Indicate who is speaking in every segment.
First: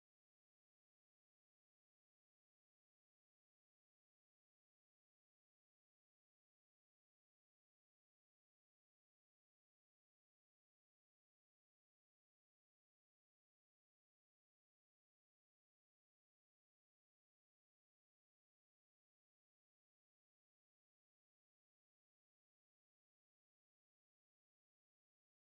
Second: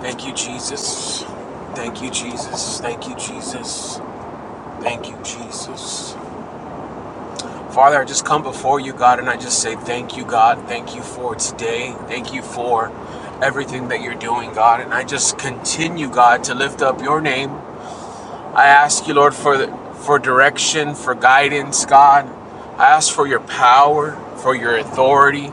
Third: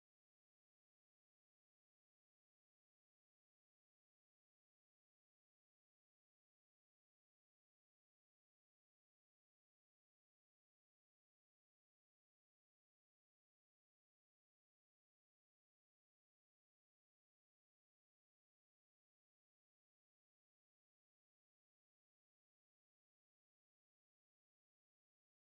Speaker 1: Thank you, Jesus. Thank you, Jesus. Thank you, Jesus. Thank you, Jesus. Father, I just come before you, God, and I just say thank you, God. Thank you for today. Thank you for everything that you're doing, God. And I just continue, God, to lift up your name. I ask you, Lord, for for direction, for guidance, God. I ask for your power, for your authority.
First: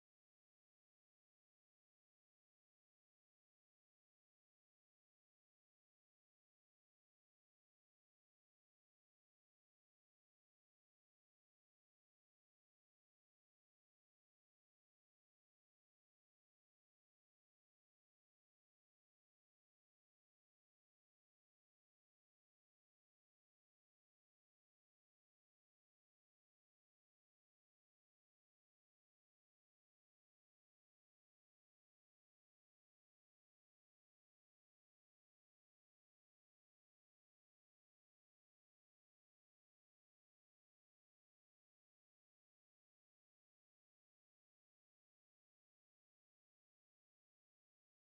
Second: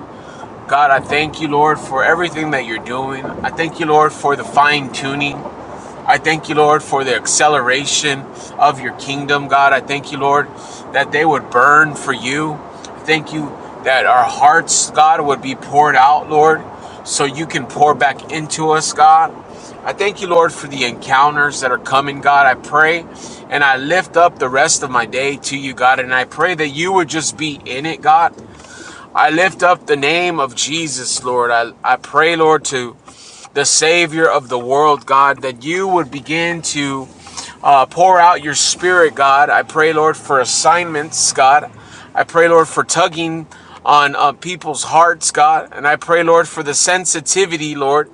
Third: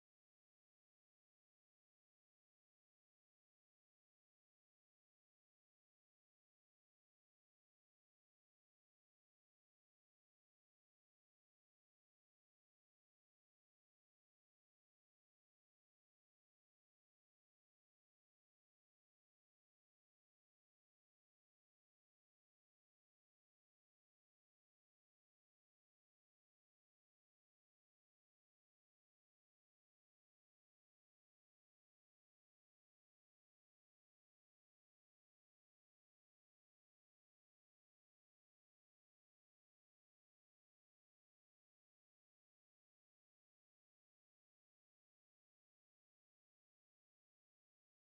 Speaker 1: God, I thank you, Lord, for everything that you're doing. I thank you, Lord, for the fine tuning. I thank you, Lord, for the acceleration of your kingdom, God. I thank you, Lord, that they would burn for you. I thank you that our hearts, God, would be poured out, Lord, so you can pour back into us, God. I thank you, Lord, for the encounters that are coming, God. I pray and I lift up the rest of my day to you, God, and I pray that you would just be in it, God. I lift up the name of Jesus, Lord. I, I pray, Lord, to the Savior of the world, God, that you would begin to uh, pour out your Spirit, God. I pray, Lord, for assignments, God. I pray, Lord, for tugging on uh, people's hearts, God. And I pray, Lord, for the sensitivity, Lord,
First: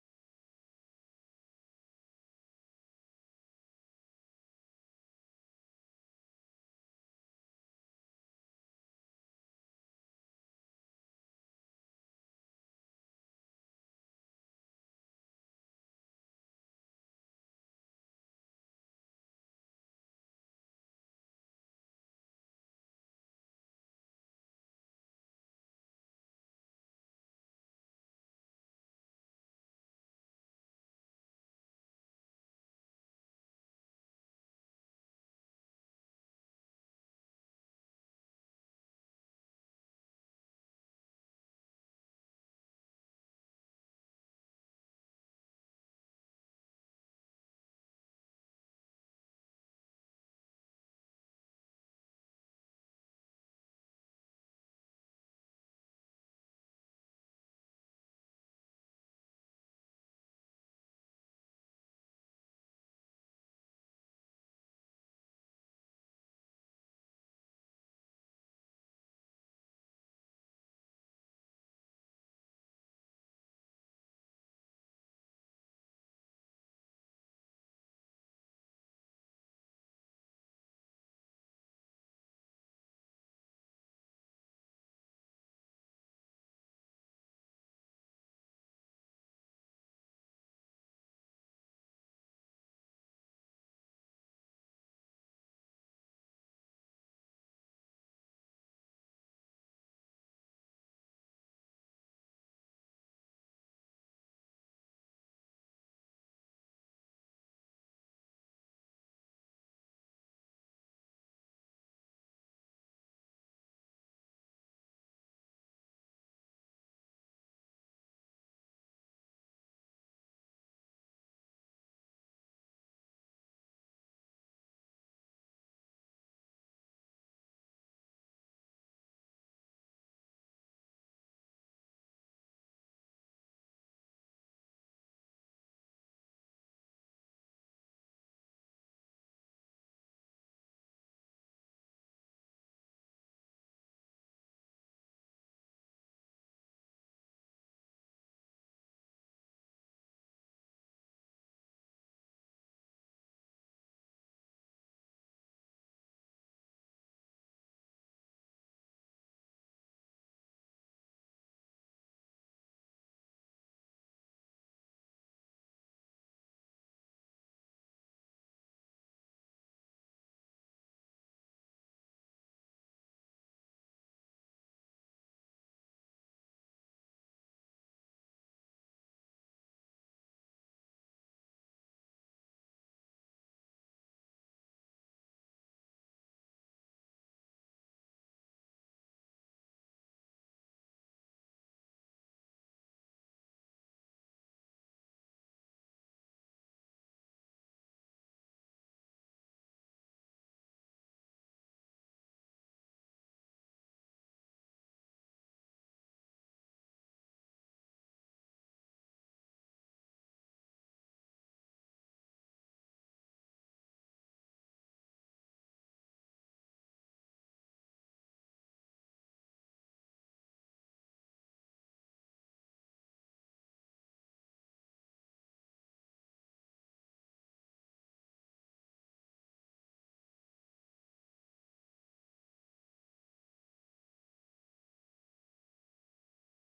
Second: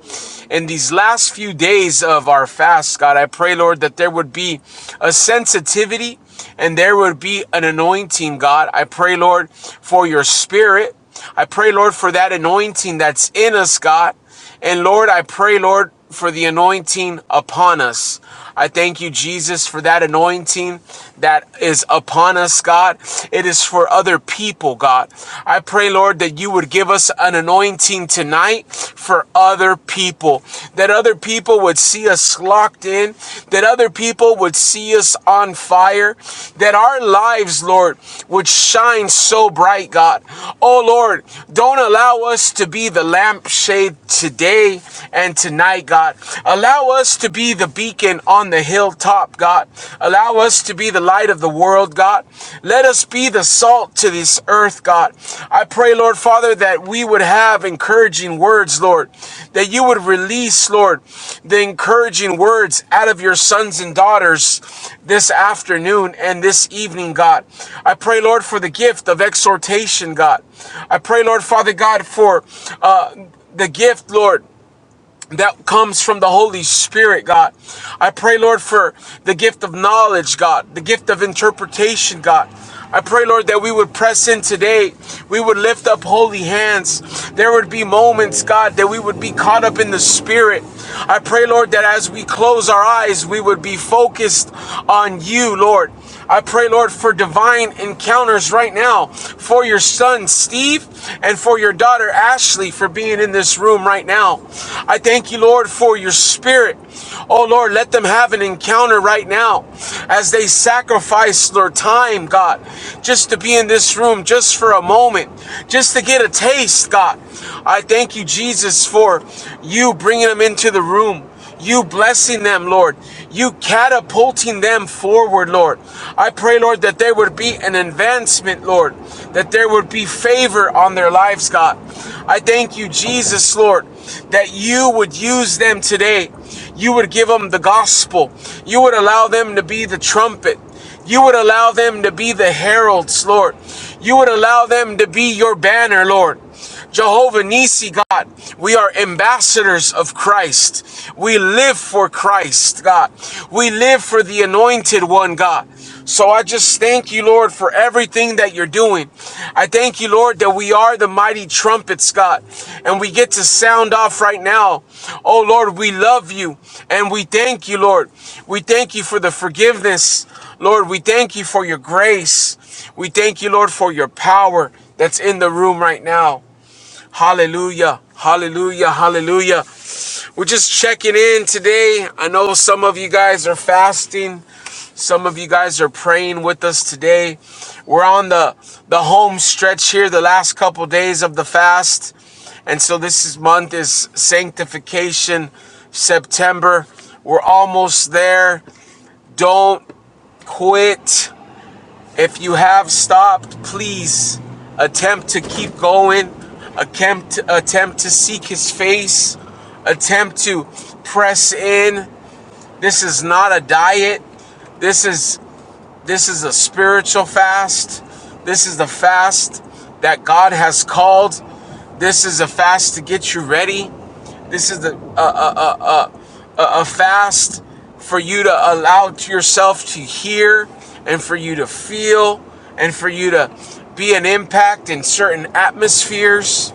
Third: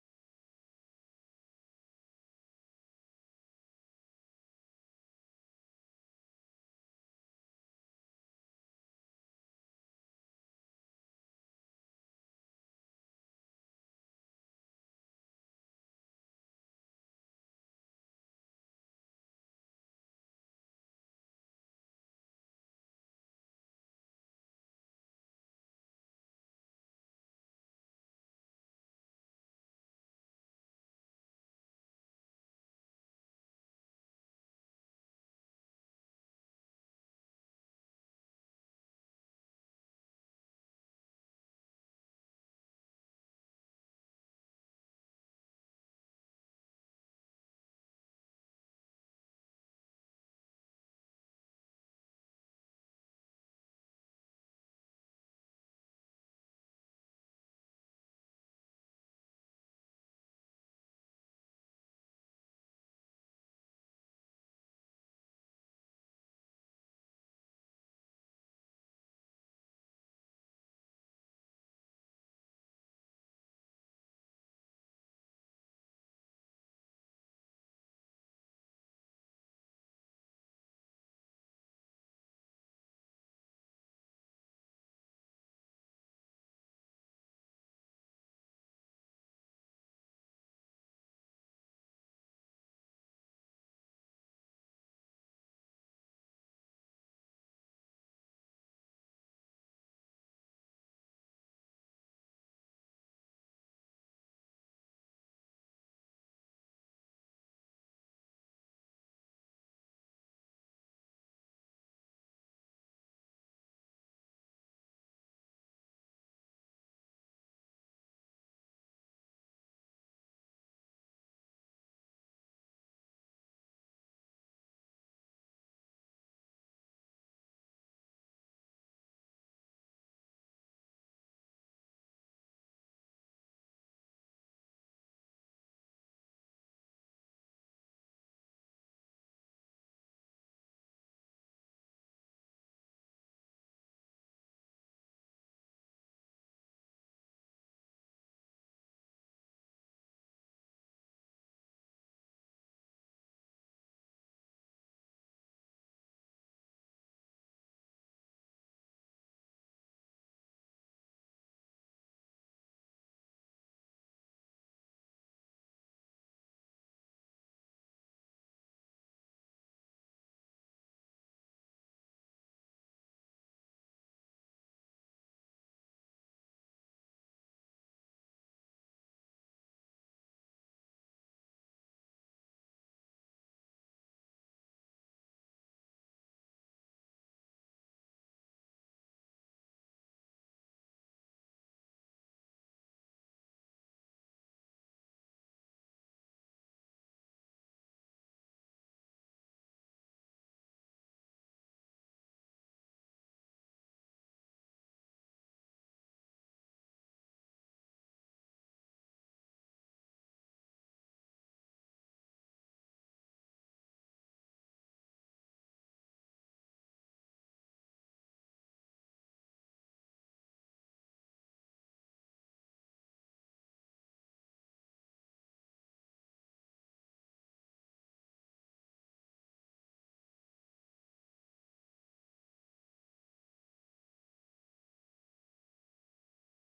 Speaker 1: in these last few days of our fast, God. I pray, Lord, that there would be a sensitivity and there would be an anointing, God. I pray, Lord, for your Spirit. I pray, Lord, for that anointing that's in us, God. And Lord, I pray, Lord, for the anointing upon us. I thank you, Jesus, for that anointing that is upon us, God. It is for other people, God. I pray, Lord, that you would give us an anointing tonight for other people, that other people would see us locked in, that other people would would see us on fire, that our lives, Lord, would shine so bright, God. Oh, Lord, don't allow us to be the lampshade today and tonight, God. Allow us to be the beacon on the hilltop, God. Allow us to be the light of the world, God. Let us be the salt to this earth earth, God. I pray, Lord Father, that we would have encouraging words, Lord, that you would release, Lord, the encouraging words out of your sons and daughters this afternoon and this evening, God. I pray, Lord, for the gift of exhortation, God. I pray, Lord Father God, for uh, the gift, Lord that comes from the Holy Spirit, God. I pray, Lord, for the gift of knowledge, God, the gift of interpretation, God. I pray, Lord, that we would press in today. We would lift up holy hands. There would be moments, God, that we would be caught up in the Spirit. I pray, Lord, that as we close our eyes, we would be focused on you, Lord. I pray, Lord, for divine encounters right now for your son, Steve, and for your daughter, Ashley, for being in this room right now. I thank you, Lord, for your spirit. Oh, Lord, let them have an encounter right now as they sacrifice their time, God, just to be in this room just for a moment, just to get a taste, God. I thank you, Jesus, for you bringing them into the room. You blessing them, Lord. You catapulting them forward, Lord. I pray, Lord, that there would be an advancement, Lord. That there would be favor on their lives, God. I thank you, Jesus, Lord, that you would use them today. You would give them the gospel. You would allow them to be the trumpet. You would allow them to be the heralds, Lord. You would allow them to be your banner, Lord. Jehovah Nissi, God, we are ambassadors of Christ. We live for Christ, God. We live for the anointed one, God. So I just thank you, Lord, for everything that you're you're doing. I thank you, Lord, that we are the mighty trumpets, God, and we get to sound off right now. Oh, Lord, we love you and we thank you, Lord. We thank you for the forgiveness. Lord, we thank you for your grace. We thank you, Lord, for your power that's in the room right now. Hallelujah. Hallelujah. Hallelujah. We're just checking in today. I know some of you guys are fasting. Some of you guys are praying with us today. We're on the the home stretch here the last couple days of the fast. And so this is month is sanctification September. We're almost there. Don't quit. If you have stopped, please attempt to keep going. Attempt attempt to seek his face. Attempt to press in. This is not a diet. This is this is a spiritual fast. This is the fast that God has called. This is a fast to get you ready. This is the, a, a fast for you to allow yourself to hear and for you to feel and for you to be an impact in certain atmospheres.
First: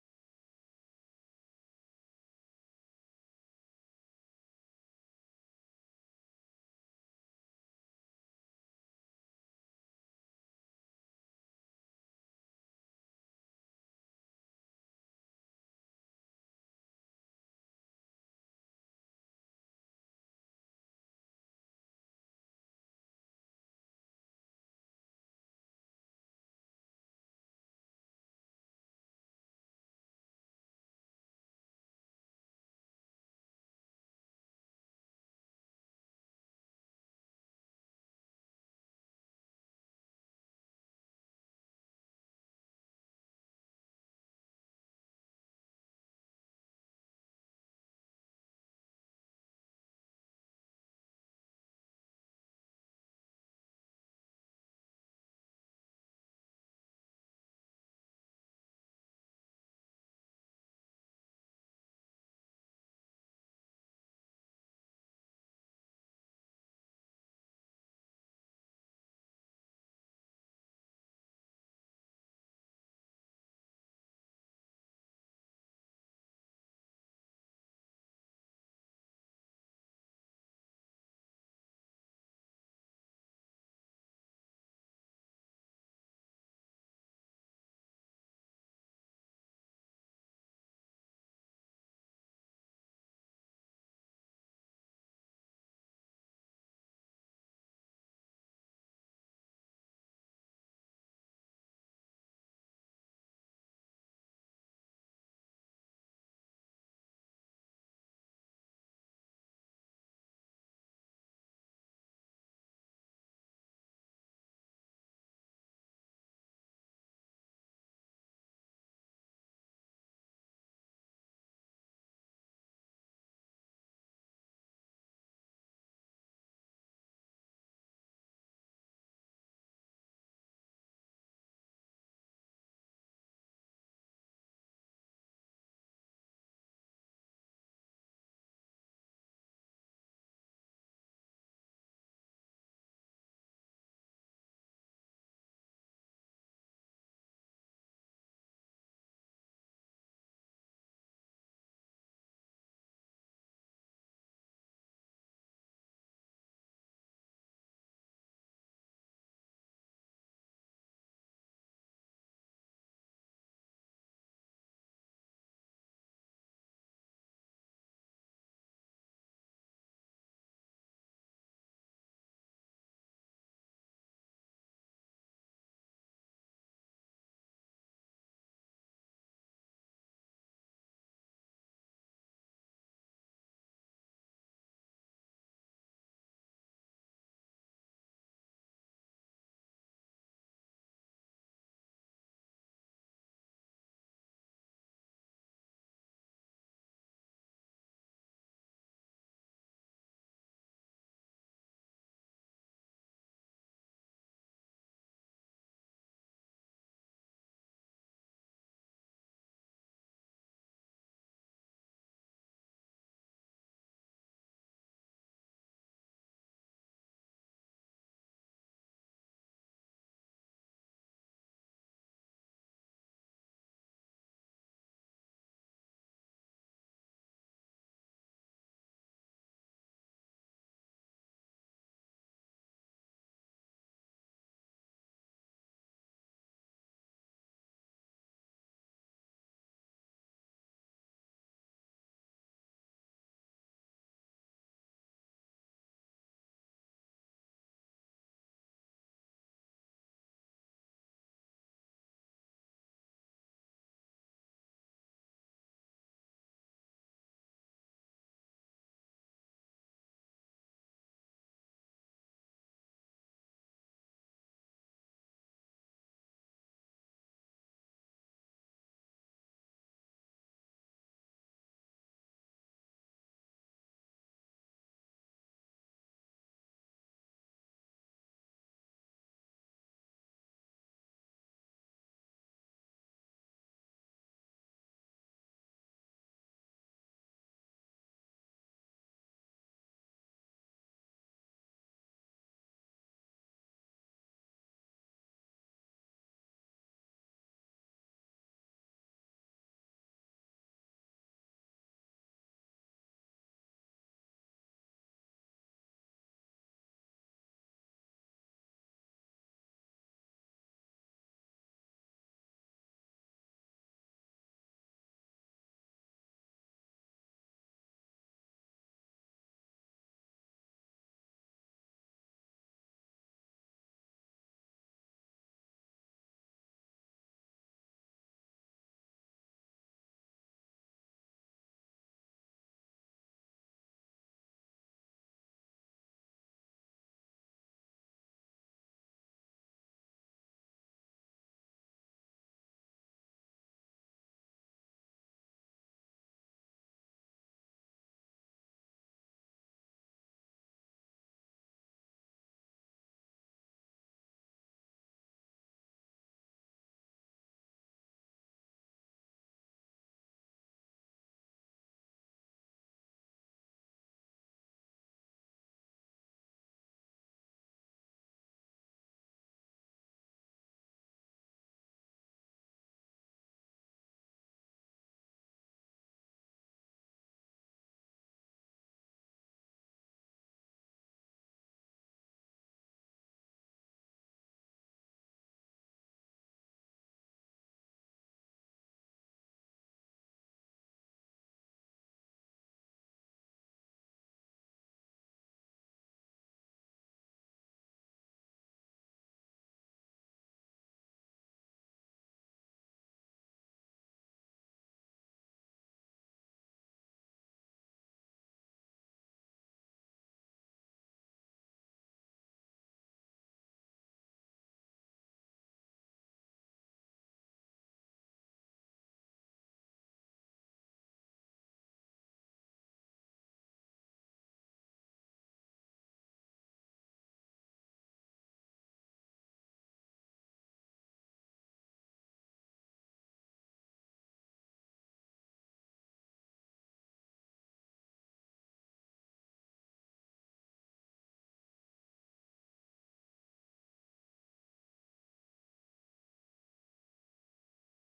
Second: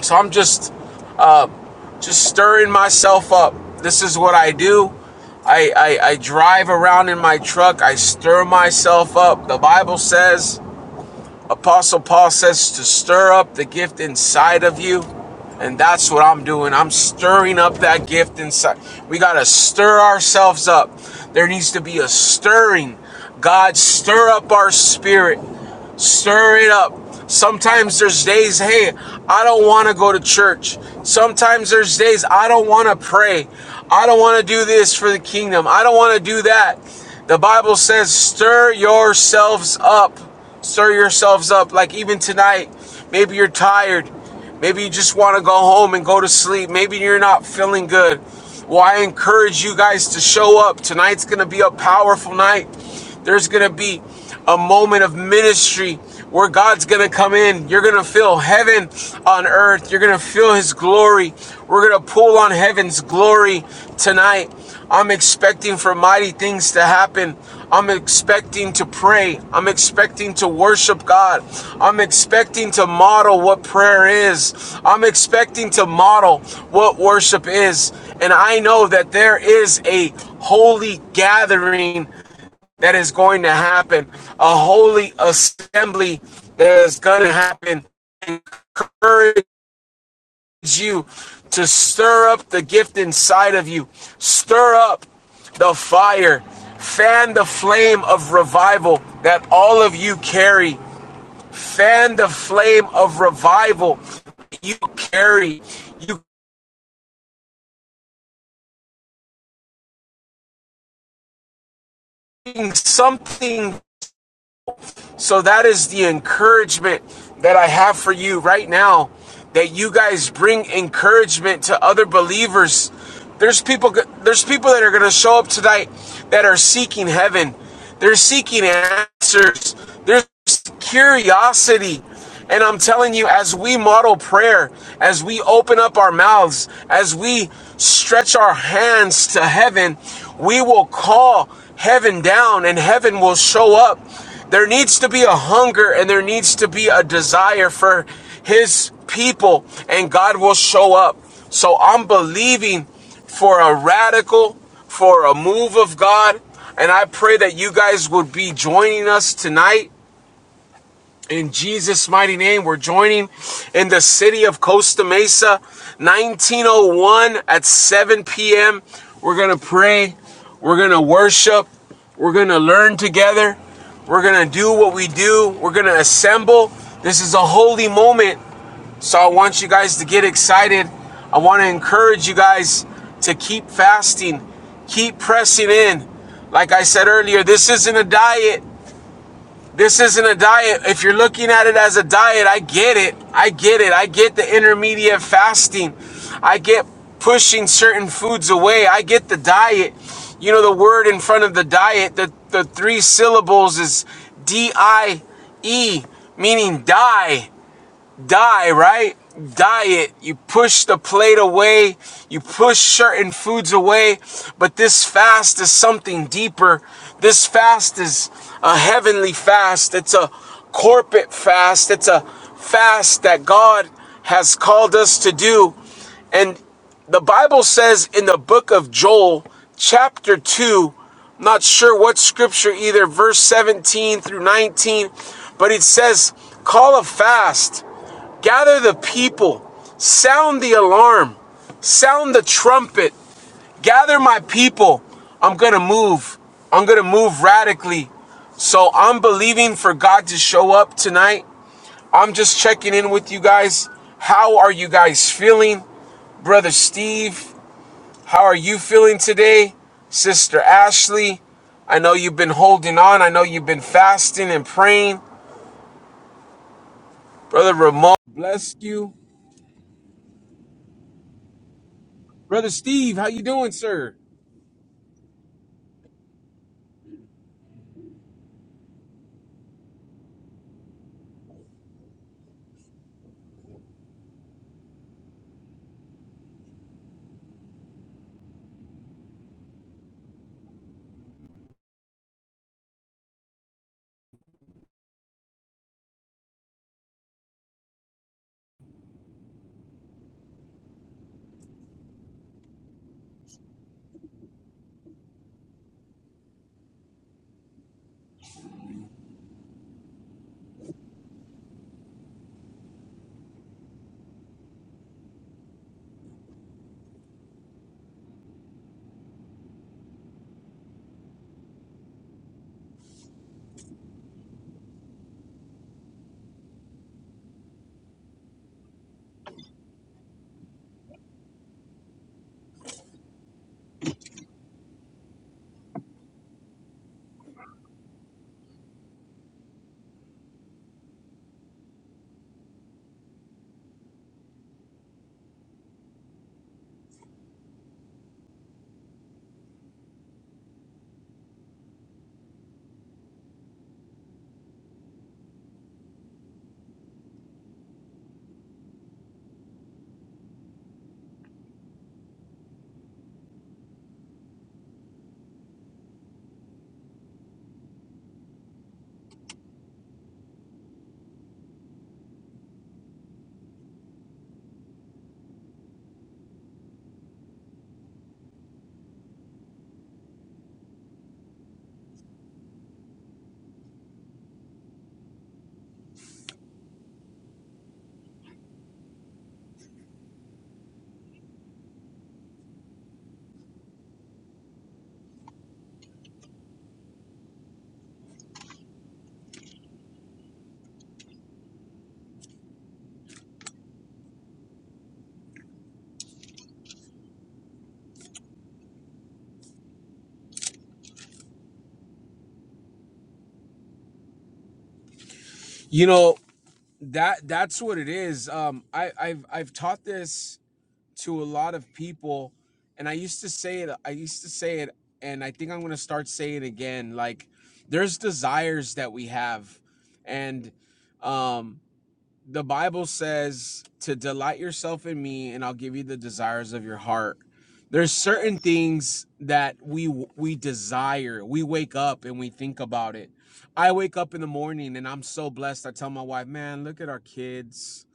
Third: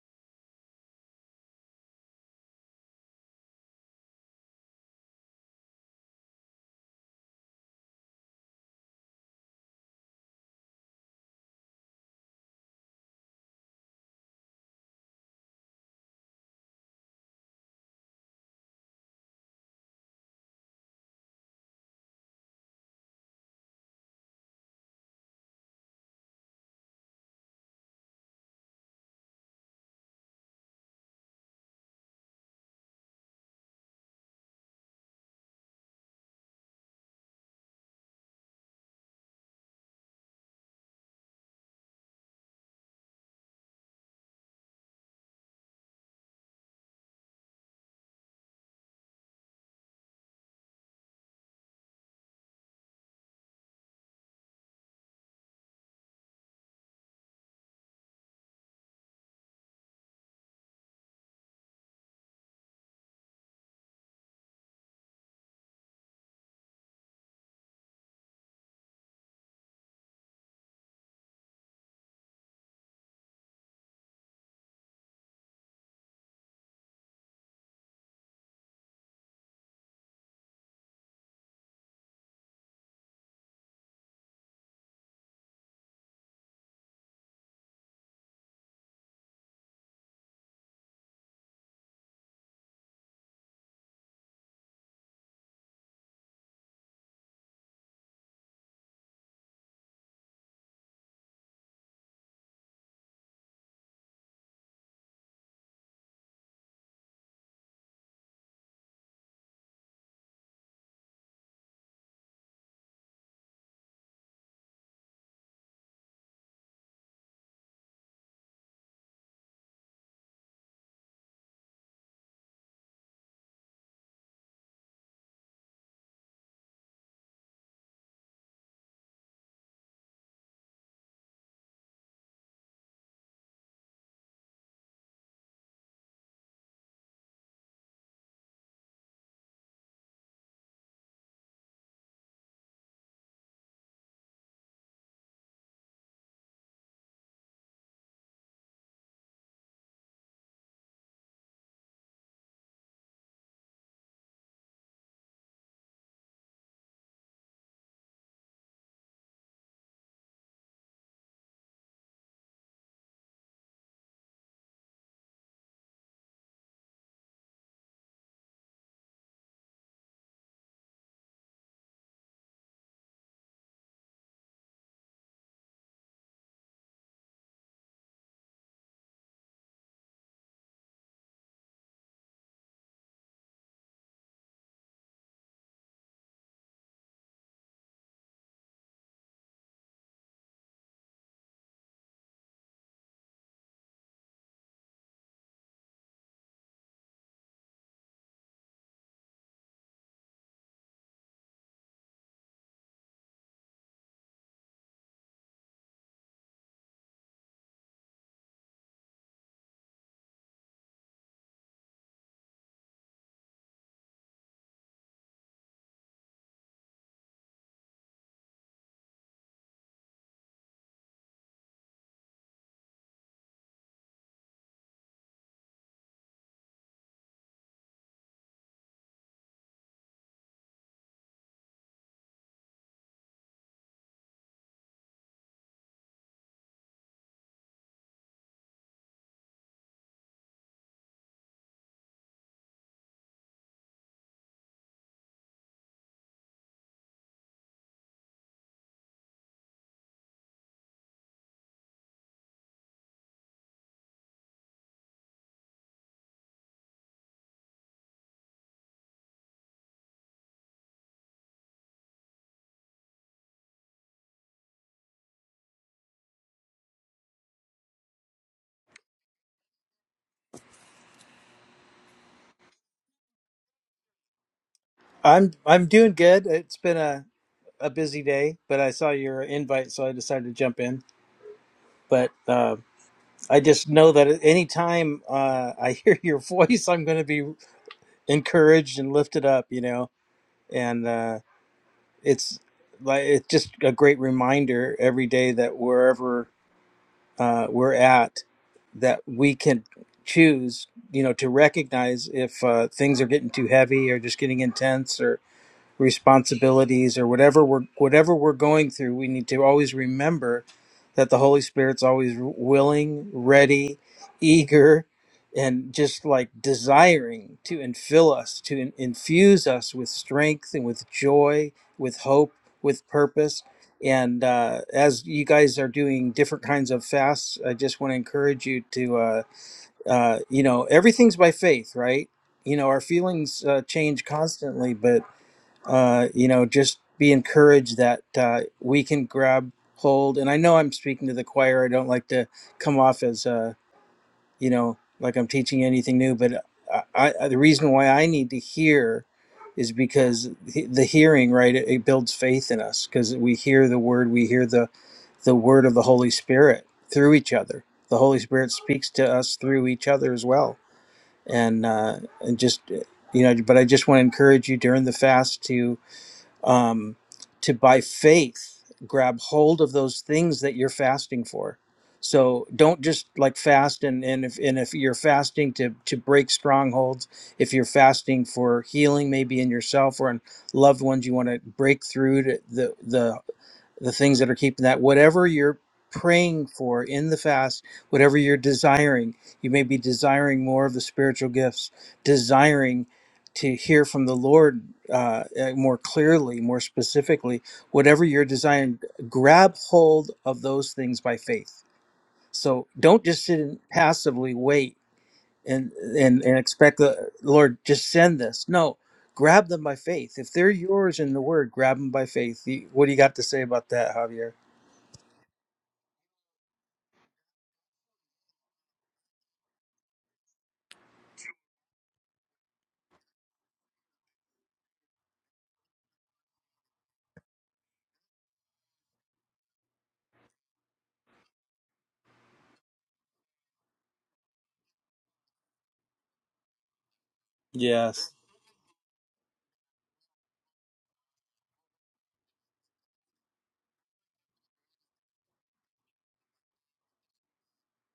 Speaker 1: So I'm just just stirring myself up. This is what I do. I, I, I drive around in my truck. I stir myself up. The Bible says Apostle Paul says to stir up the gift inside of you. And that's what I'm doing. I'm stirring up that gift inside. We got to stir ourselves up. There needs to be a stirring. God, stir up our spirit. Stir it up. Sometimes there's days, hey, I don't want to go to church. Sometimes there's days I don't want to pray. I don't want to do this for the kingdom. I don't want to do that. The Bible says, stir yourselves up. Stir yourselves up. Like even tonight, maybe you're tired. Maybe you just want to go home and go to sleep. Maybe you're not feeling good. Well, I encourage you guys to show up. Tonight's going to be a powerful night. There's going to be a moment of ministry where God's going to come in. You're going to feel heaven on earth. You're going to feel His glory. We're going to pull on heaven's glory tonight. I'm expecting for mighty things to happen. I'm expecting to pray. I'm expecting to worship God. I'm expecting to model what prayer is. I'm expecting to model what worship is. And I know that there is a holy gathering that is going to happen, a holy assembly that is going to happen Encourage you to stir up the gift inside of you. Stir up the fire. Fan the flame of revival that all of you carry. Fan the flame of revival you carry. You bring something So that is the encouragement that I have for you right now that you guys bring encouragement to other believers. There's people there's people that are going to show up tonight that are seeking heaven. They're seeking answers. There's curiosity. And I'm telling you, as we model prayer, as we open up our mouths, as we stretch our hands to heaven, we will call heaven down and heaven will show up. There needs to be a hunger and there needs to be a desire for his people, and God will show up. So I'm believing for a radical, for a move of God. And I pray that you guys would be joining us tonight in Jesus' mighty name, we're joining in the city of Costa Mesa, 1901 at 7 p.m. We're going to pray. We're going to worship. We're going to learn together. We're going to do what we do. We're going to assemble. This is a holy moment. So I want you guys to get excited. I want to encourage you guys to keep fasting, keep pressing in. Like I said earlier, this isn't a diet. This isn't a diet. If you're looking at it as a diet, I get it. I get it. I get the intermediate fasting. I get pushing certain foods away. I get the diet. You know, the word in front of the diet, the, the three syllables is D I E, meaning die die, right? Diet. You push the plate away, you push certain foods away, but this fast is something deeper. This fast is a heavenly fast. It's a corporate fast. It's a fast that God has called us to do. And the Bible says in the book of Joel, chapter 2, I'm not sure what scripture either, verse 17 through 19, but it says, Call a fast. Gather the people, sound the alarm, sound the trumpet, gather my people. I'm gonna move. I'm gonna move radically. So I'm believing for God to show up tonight. I'm just checking in with you guys. How are you guys feeling? Brother Steve, how are you feeling today? Sister Ashley, I know you've been holding on. I know you've been fasting and praying. Brother Ramon, bless you. brother Steve. How you doing, sir?
Speaker 2: I'm I'm doing good. It's been a, a busy day, but I saw your invite, so I decided to jump in. But uh, I just know that at any time uh, I hear your voice, I'm going to be encouraged and lifted up, you know. And uh, it's like it's just a great reminder every day that wherever uh, we're at, that we can choose, you know, to recognize if uh, things are getting too heavy or just getting intense responsibilities or whatever we're whatever we're going through we need to always remember that the holy spirit's always willing ready eager and just like desiring to infill us to in- infuse us with strength and with joy with hope with purpose and uh, as you guys are doing different kinds of fasts i just want to encourage you to uh, uh, you know everything's by faith right you know our feelings uh, change constantly but uh, you know, just be encouraged that uh, we can grab hold. And I know I'm speaking to the choir. I don't like to come off as, uh, you know, like I'm teaching anything new. But I, I, the reason why I need to hear is because he- the hearing, right, it, it builds faith in us because we hear the word, we hear the the word of the Holy Spirit through each other. The Holy Spirit speaks to us through each other as well. And uh, and just you know, but I just want to encourage you during the fast to um, to by faith grab hold of those things that you're fasting for. So don't just like fast and, and if and if you're fasting to to break strongholds, if you're fasting for healing maybe in yourself or in loved ones, you want to break through to the the the things that are keeping that whatever you're praying for in the fast whatever you're desiring you may be desiring more of the spiritual gifts desiring to hear from the lord uh, uh, more clearly more specifically whatever you're desiring grab hold of those things by faith so don't just sit and passively wait and and, and expect the lord just send this no grab them by faith if they're yours in the word grab them by faith You- what do you got to say about that javier
Speaker 1: You know that that's what it is. Um, I, I've I've taught this to a lot of people, and I used to say it. I used to say it, and I think I'm gonna start saying it again. Like, there's desires that we have, and um, the Bible says to delight yourself in me and I'll give you the desires of your heart. There's
Speaker 2: Yes.
Speaker 1: certain things that we we desire. We wake up and we think about it. I wake up in the morning and I'm so blessed. I tell my wife, "Man, look at our kids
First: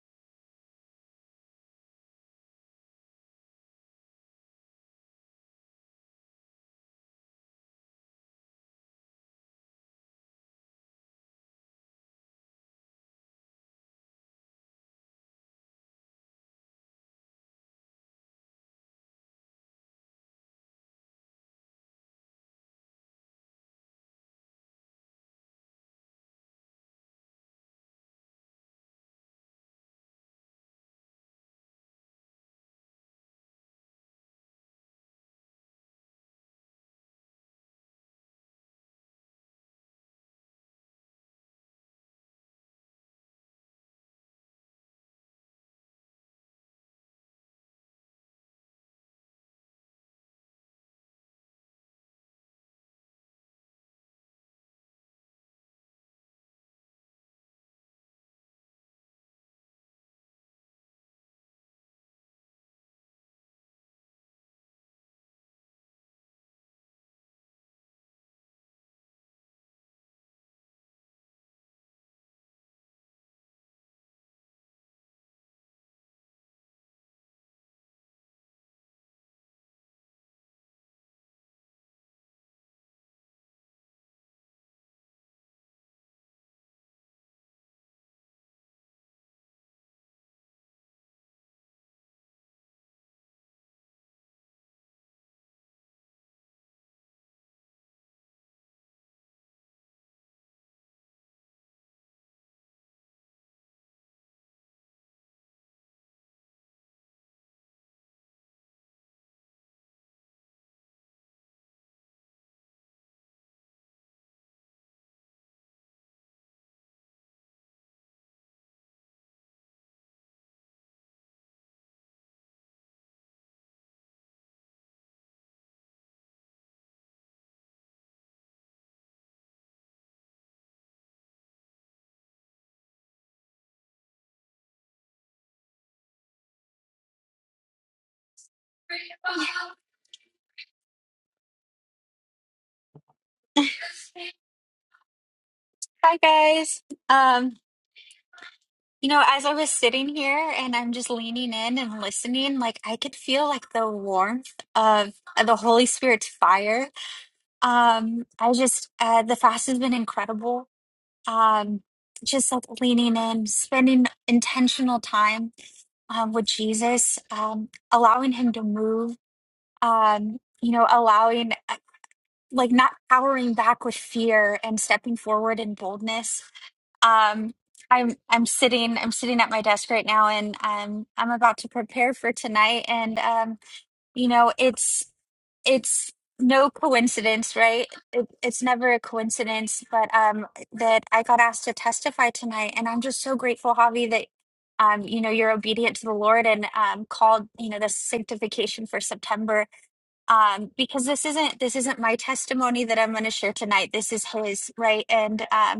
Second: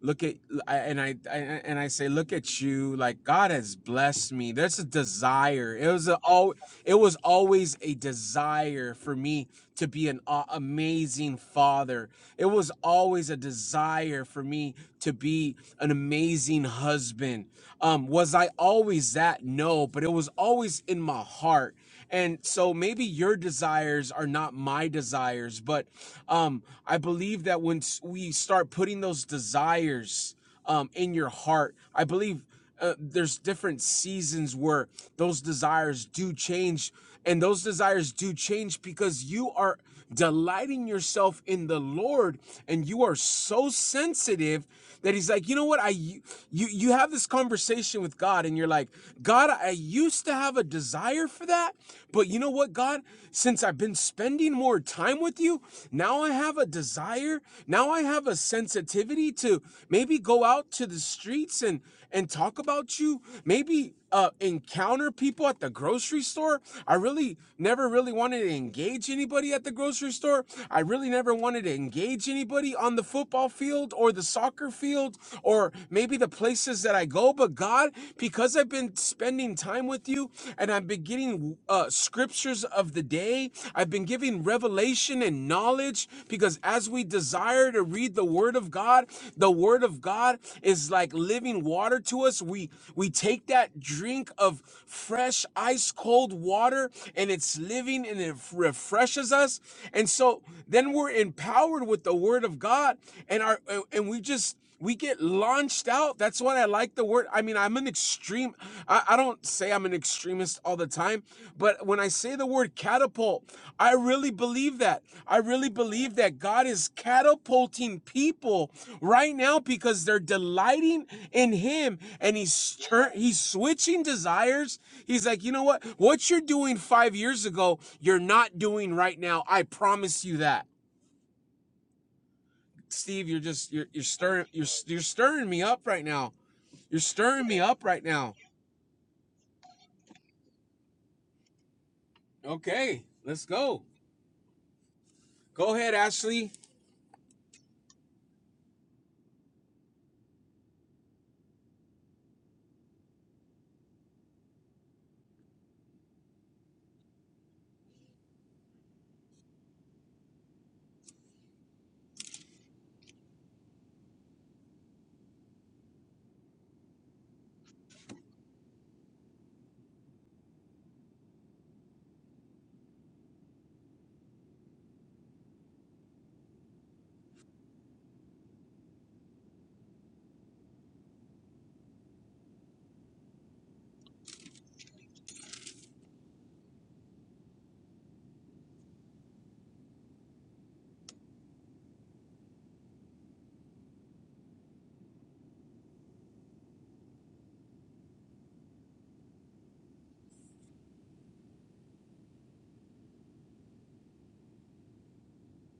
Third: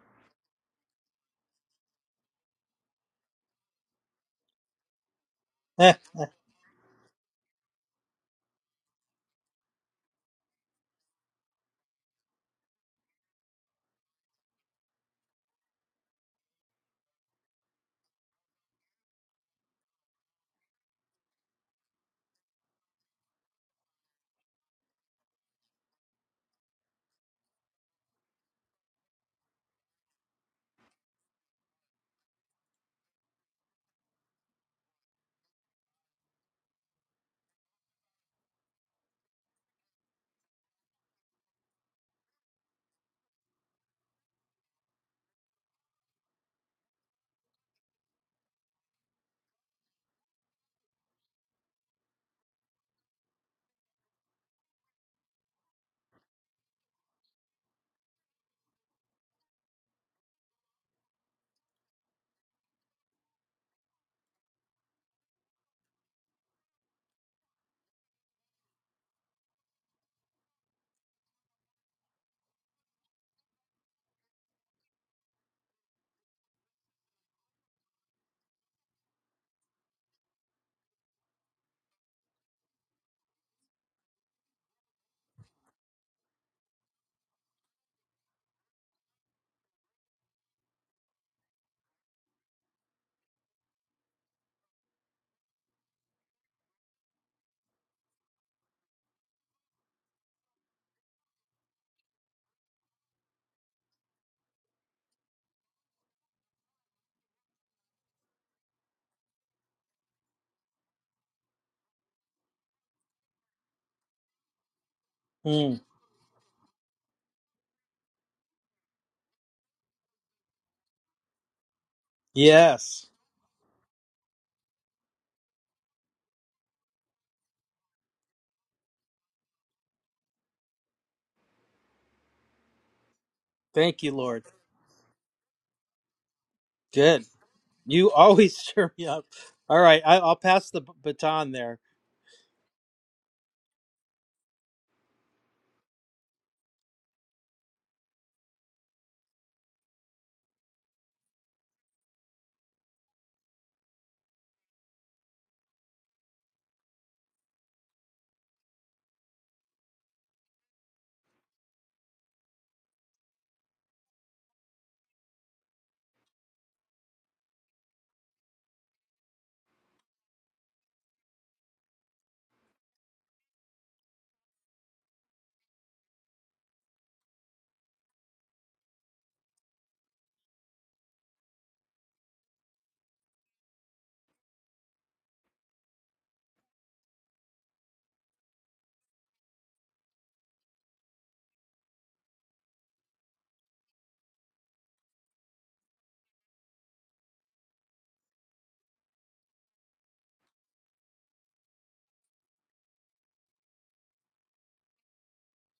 Speaker 1: look at and I, I and I say look at you like God has blessed me. There's a desire. It
Speaker 2: Eh,
Speaker 1: was a all it was always a desire for me to be an amazing father. It was always a desire for me to be an amazing husband. Um was I always that? No, but it was always in my heart. And so maybe your desires are not my desires, but um, I believe that when we start putting those desires um, in your heart, I believe uh, there's different seasons where those desires do change and those desires do change because you are delighting yourself in the Lord, and you are so sensitive that He's like, you know what? I you you have this conversation with God, and you're like, God, I used to have a desire for that, but you know what, God? Since I've been spending more time with you, now I have a desire. Now I have a sensitivity to maybe go out to the streets and and talk about you. Maybe uh encounter people at the grocery store. I really never really wanted to engage anybody at the grocery store. I really never wanted to engage anybody on the football field or the soccer field or maybe the places that I go. But God, because I've been spending time with you and I've been getting uh, scriptures of the day, I've been giving revelation and knowledge because as we desire to read the word of God, the word of God is like living water to us. We we take that drink of fresh ice cold water and it's living and it refreshes us. And so then we're empowered with the word of God and our and we just we get launched out. That's what I like the word. I mean, I'm an extreme. I, I don't say I'm an extremist all the time, but when I say the word catapult, I really believe that. I really
Speaker 2: mm,
Speaker 1: believe that God is catapulting people right now because they're delighting in Him, and He's
Speaker 2: Yes.
Speaker 1: turn, He's switching desires. He's like, you know what? What you're doing five years ago, you're not doing right now. I promise you that. Steve, you're just you're
Speaker 2: Thank
Speaker 1: you're
Speaker 2: you, Lord.
Speaker 1: stirring you're you're stirring me up right now you're
Speaker 2: Good.
Speaker 1: stirring me up right
Speaker 2: You
Speaker 1: now.
Speaker 2: always cheer me up. All
Speaker 3: Hi
Speaker 2: right. I, I'll pass the b- baton there.
Speaker 1: Okay, let's go. Go ahead, Ashley.
Speaker 3: guys. Um, you know, as I was sitting here and I'm just leaning in and listening, like I could feel like the warmth of, of the Holy Spirit's fire. Um, I just uh, the fast has been incredible. Um, just like leaning in, spending intentional time um, with Jesus, um, allowing him to move, um, you know, allowing, uh, like, not powering back with fear and stepping forward in boldness. Um, I'm I'm sitting I'm sitting at my desk right now, and um, I'm about to prepare for tonight. And um, you know, it's it's no coincidence, right? It, it's never a coincidence, but um, that I got asked to testify tonight, and I'm just so grateful, Javi, that um, you know, you're obedient to the Lord and um, called, you know, this sanctification for September, um, because this isn't this isn't my testimony that I'm going to share tonight. This is His, right? And um,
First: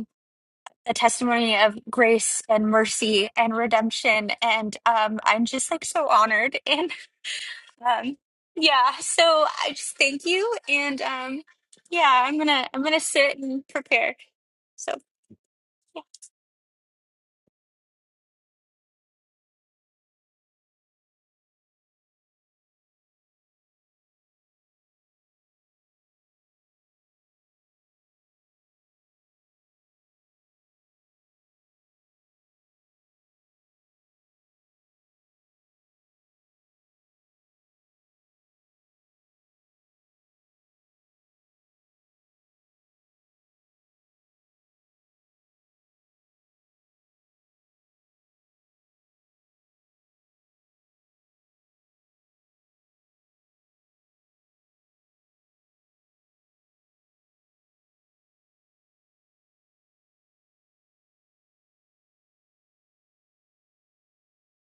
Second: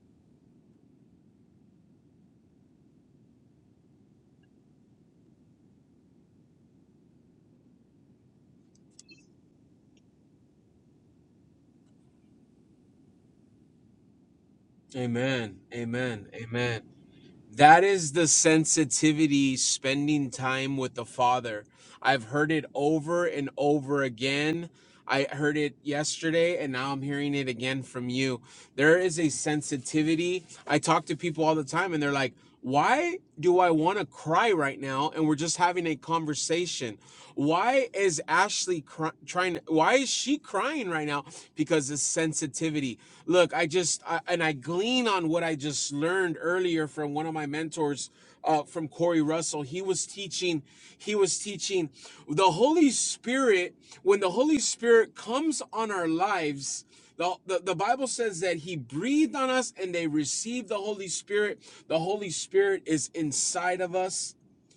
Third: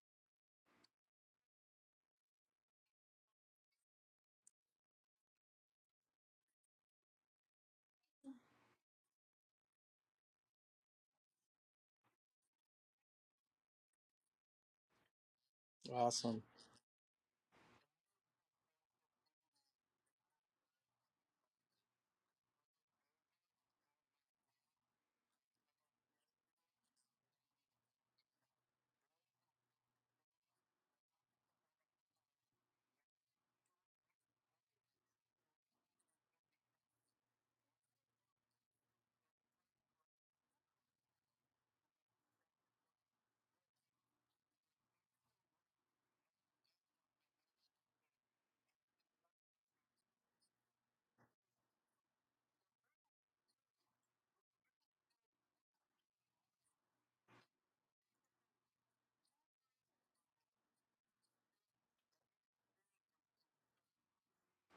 Speaker 3: a testimony of grace and mercy and redemption and um i'm just like so honored and um yeah so i just thank you and um yeah i'm gonna i'm gonna sit and prepare so
Speaker 1: Amen.
Speaker 3: yeah
Speaker 1: Amen.
Speaker 2: Awesome.
Speaker 1: Amen. That is the sensitivity spending time with the Father. I've heard it over and over again. I heard it yesterday and now I'm hearing it again from you. There is a sensitivity. I talk to people all the time and they're like, why do I want to cry right now? And we're just having a conversation. Why is Ashley cry- trying? Why is she crying right now? Because of sensitivity look i just I, and i glean on what i just learned earlier from one of my mentors uh, from corey russell he was teaching he was teaching the holy spirit when the holy spirit comes on our lives the, the, the bible says that he breathed on us and they received the holy spirit the holy spirit is inside of us